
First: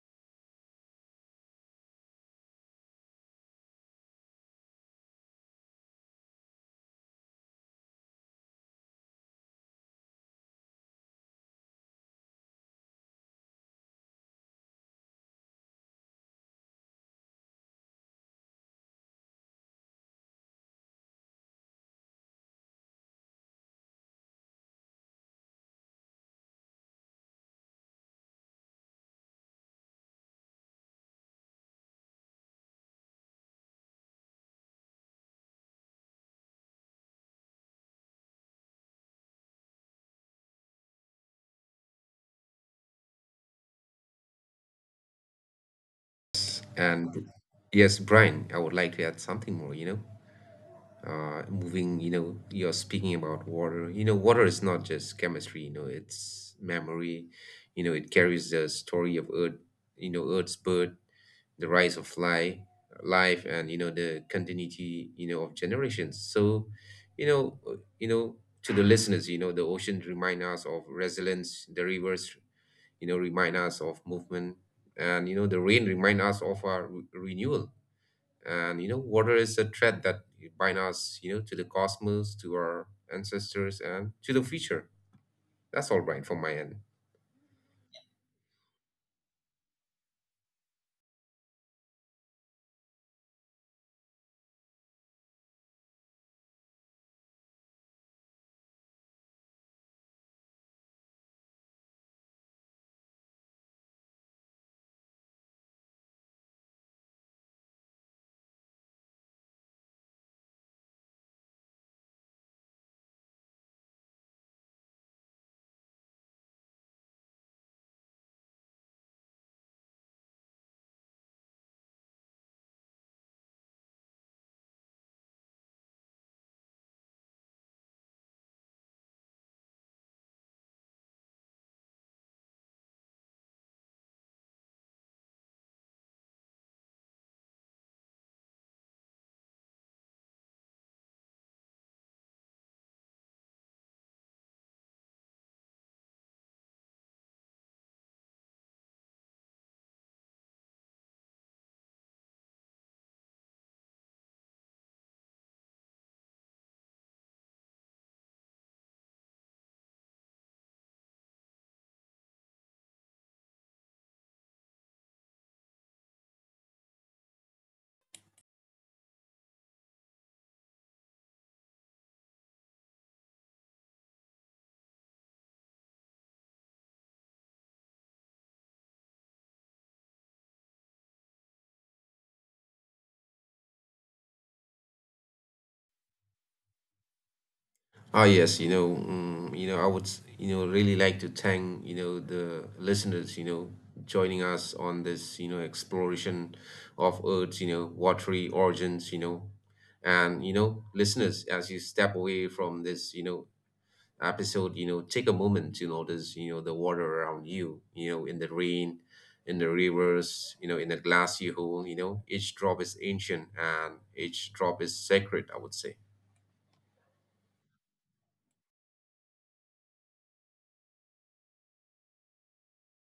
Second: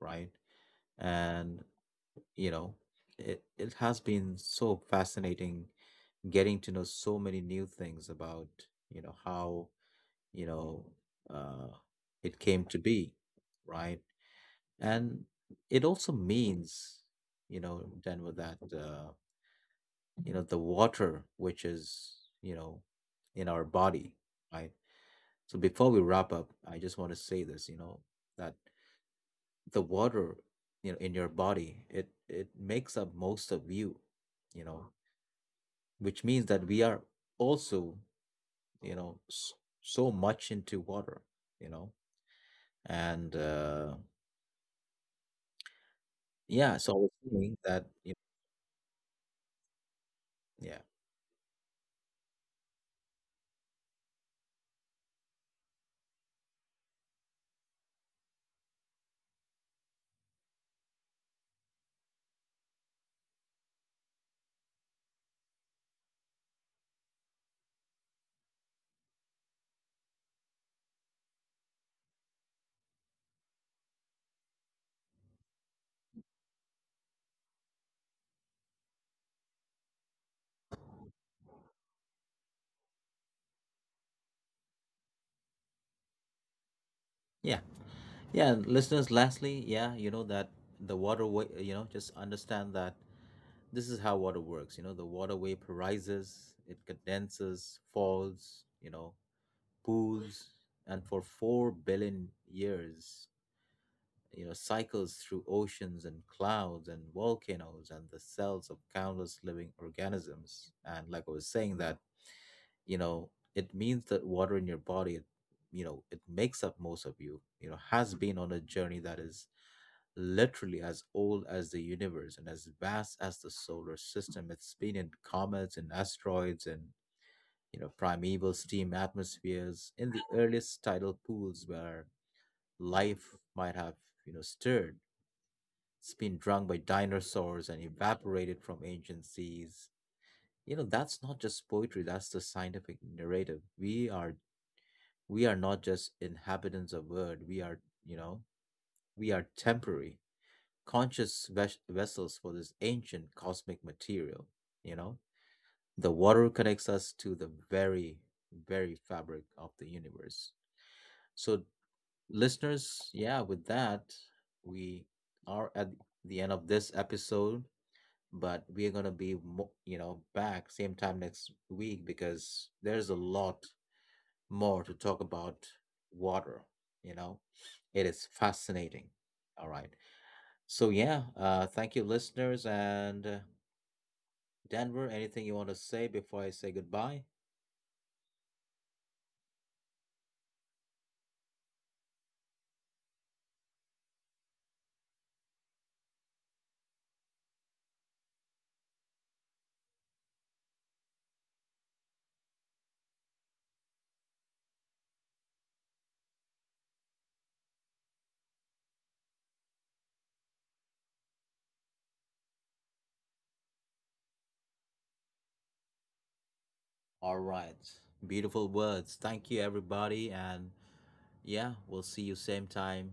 [SPEAKER 1] right? And you know, it, it has been so fascinating getting to know so many new things about, you know, how, you know, uh, it came to be, right? And it also means, you know, Denver, that uh, you know, the water which is, you know, in our body, right? So before we wrap up, I just want to say this, you know, that the water, you know, in your body, it it makes up most of you, you know, which means that we are also, you know, s- so much into water, you know. And uh yeah, so I was
[SPEAKER 2] And
[SPEAKER 1] saying that
[SPEAKER 2] yes,
[SPEAKER 1] you
[SPEAKER 2] Brian, I would like to add something more, you know.
[SPEAKER 1] yeah
[SPEAKER 2] Uh, moving, you know, you're speaking about water. You know, water is not just chemistry, you know, it's memory. You know, it carries the story of Earth, you know, Earth's birth, the rise of fly, life, and, you know, the continuity, you know, of generations. So, you know, uh, you know, to the listeners, you know, the oceans remind us of resilience, the rivers, you know, remind us of movement, and, you know, the rain remind us of our re- renewal. And you know, water is a thread that binds us, you know, to the cosmos, to our ancestors, and to the future. That's all right from my end.
[SPEAKER 1] yeah yeah listeners, lastly, yeah, you know, that the water way, you know, just understand that this is how water works. You know, the water vaporizes, it condenses, falls, you know, pools, and for four billion years, you know, cycles through oceans and clouds and volcanoes and the cells of countless living organisms. And like I was saying, that, you know, it means that water in your body, it, you know, it makes up most of you, you know, has been on a journey that is literally as old as the universe and as vast as the solar system. It's been in comets and asteroids, and, you know, primeval steam atmospheres in the earliest tidal pools where life might have, you know, stirred. It's been drunk by dinosaurs and evaporated from ancient seas. You know, that's not just poetry, that's the scientific narrative. We are we are not just inhabitants of world, we are, you know, we are temporary, conscious ves- vessels for this ancient cosmic material, you know? The water connects us to the very, very fabric of the universe. So, listeners, yeah, with that, we are at the end of this episode. But we're gonna be mo- you know, back same time next week because there's a lot more to talk about water, you know. It is fascinating. All right. So yeah, uh thank you listeners. And uh, Denver, anything you want to say before I say goodbye?
[SPEAKER 2] Ah, yes, you know, mm, you know, I would, s- you know, really like to thank, you know, the listeners, you know, joining us on this, you know, exploration of Earth's, you know, watery origins, you know, and, you know, listeners, as you step away from this, you know, episode, you know, take a moment to notice, you know, the water around you, you know, in the rain, in the rivers, you know, in the glass you hold. you know, each drop is ancient and each drop is sacred, I would say.
[SPEAKER 1] All right, beautiful words. Thank you everybody. And yeah, we'll see you same time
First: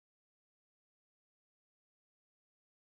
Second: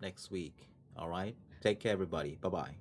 [SPEAKER 1] next week. All right, take care everybody. Bye bye.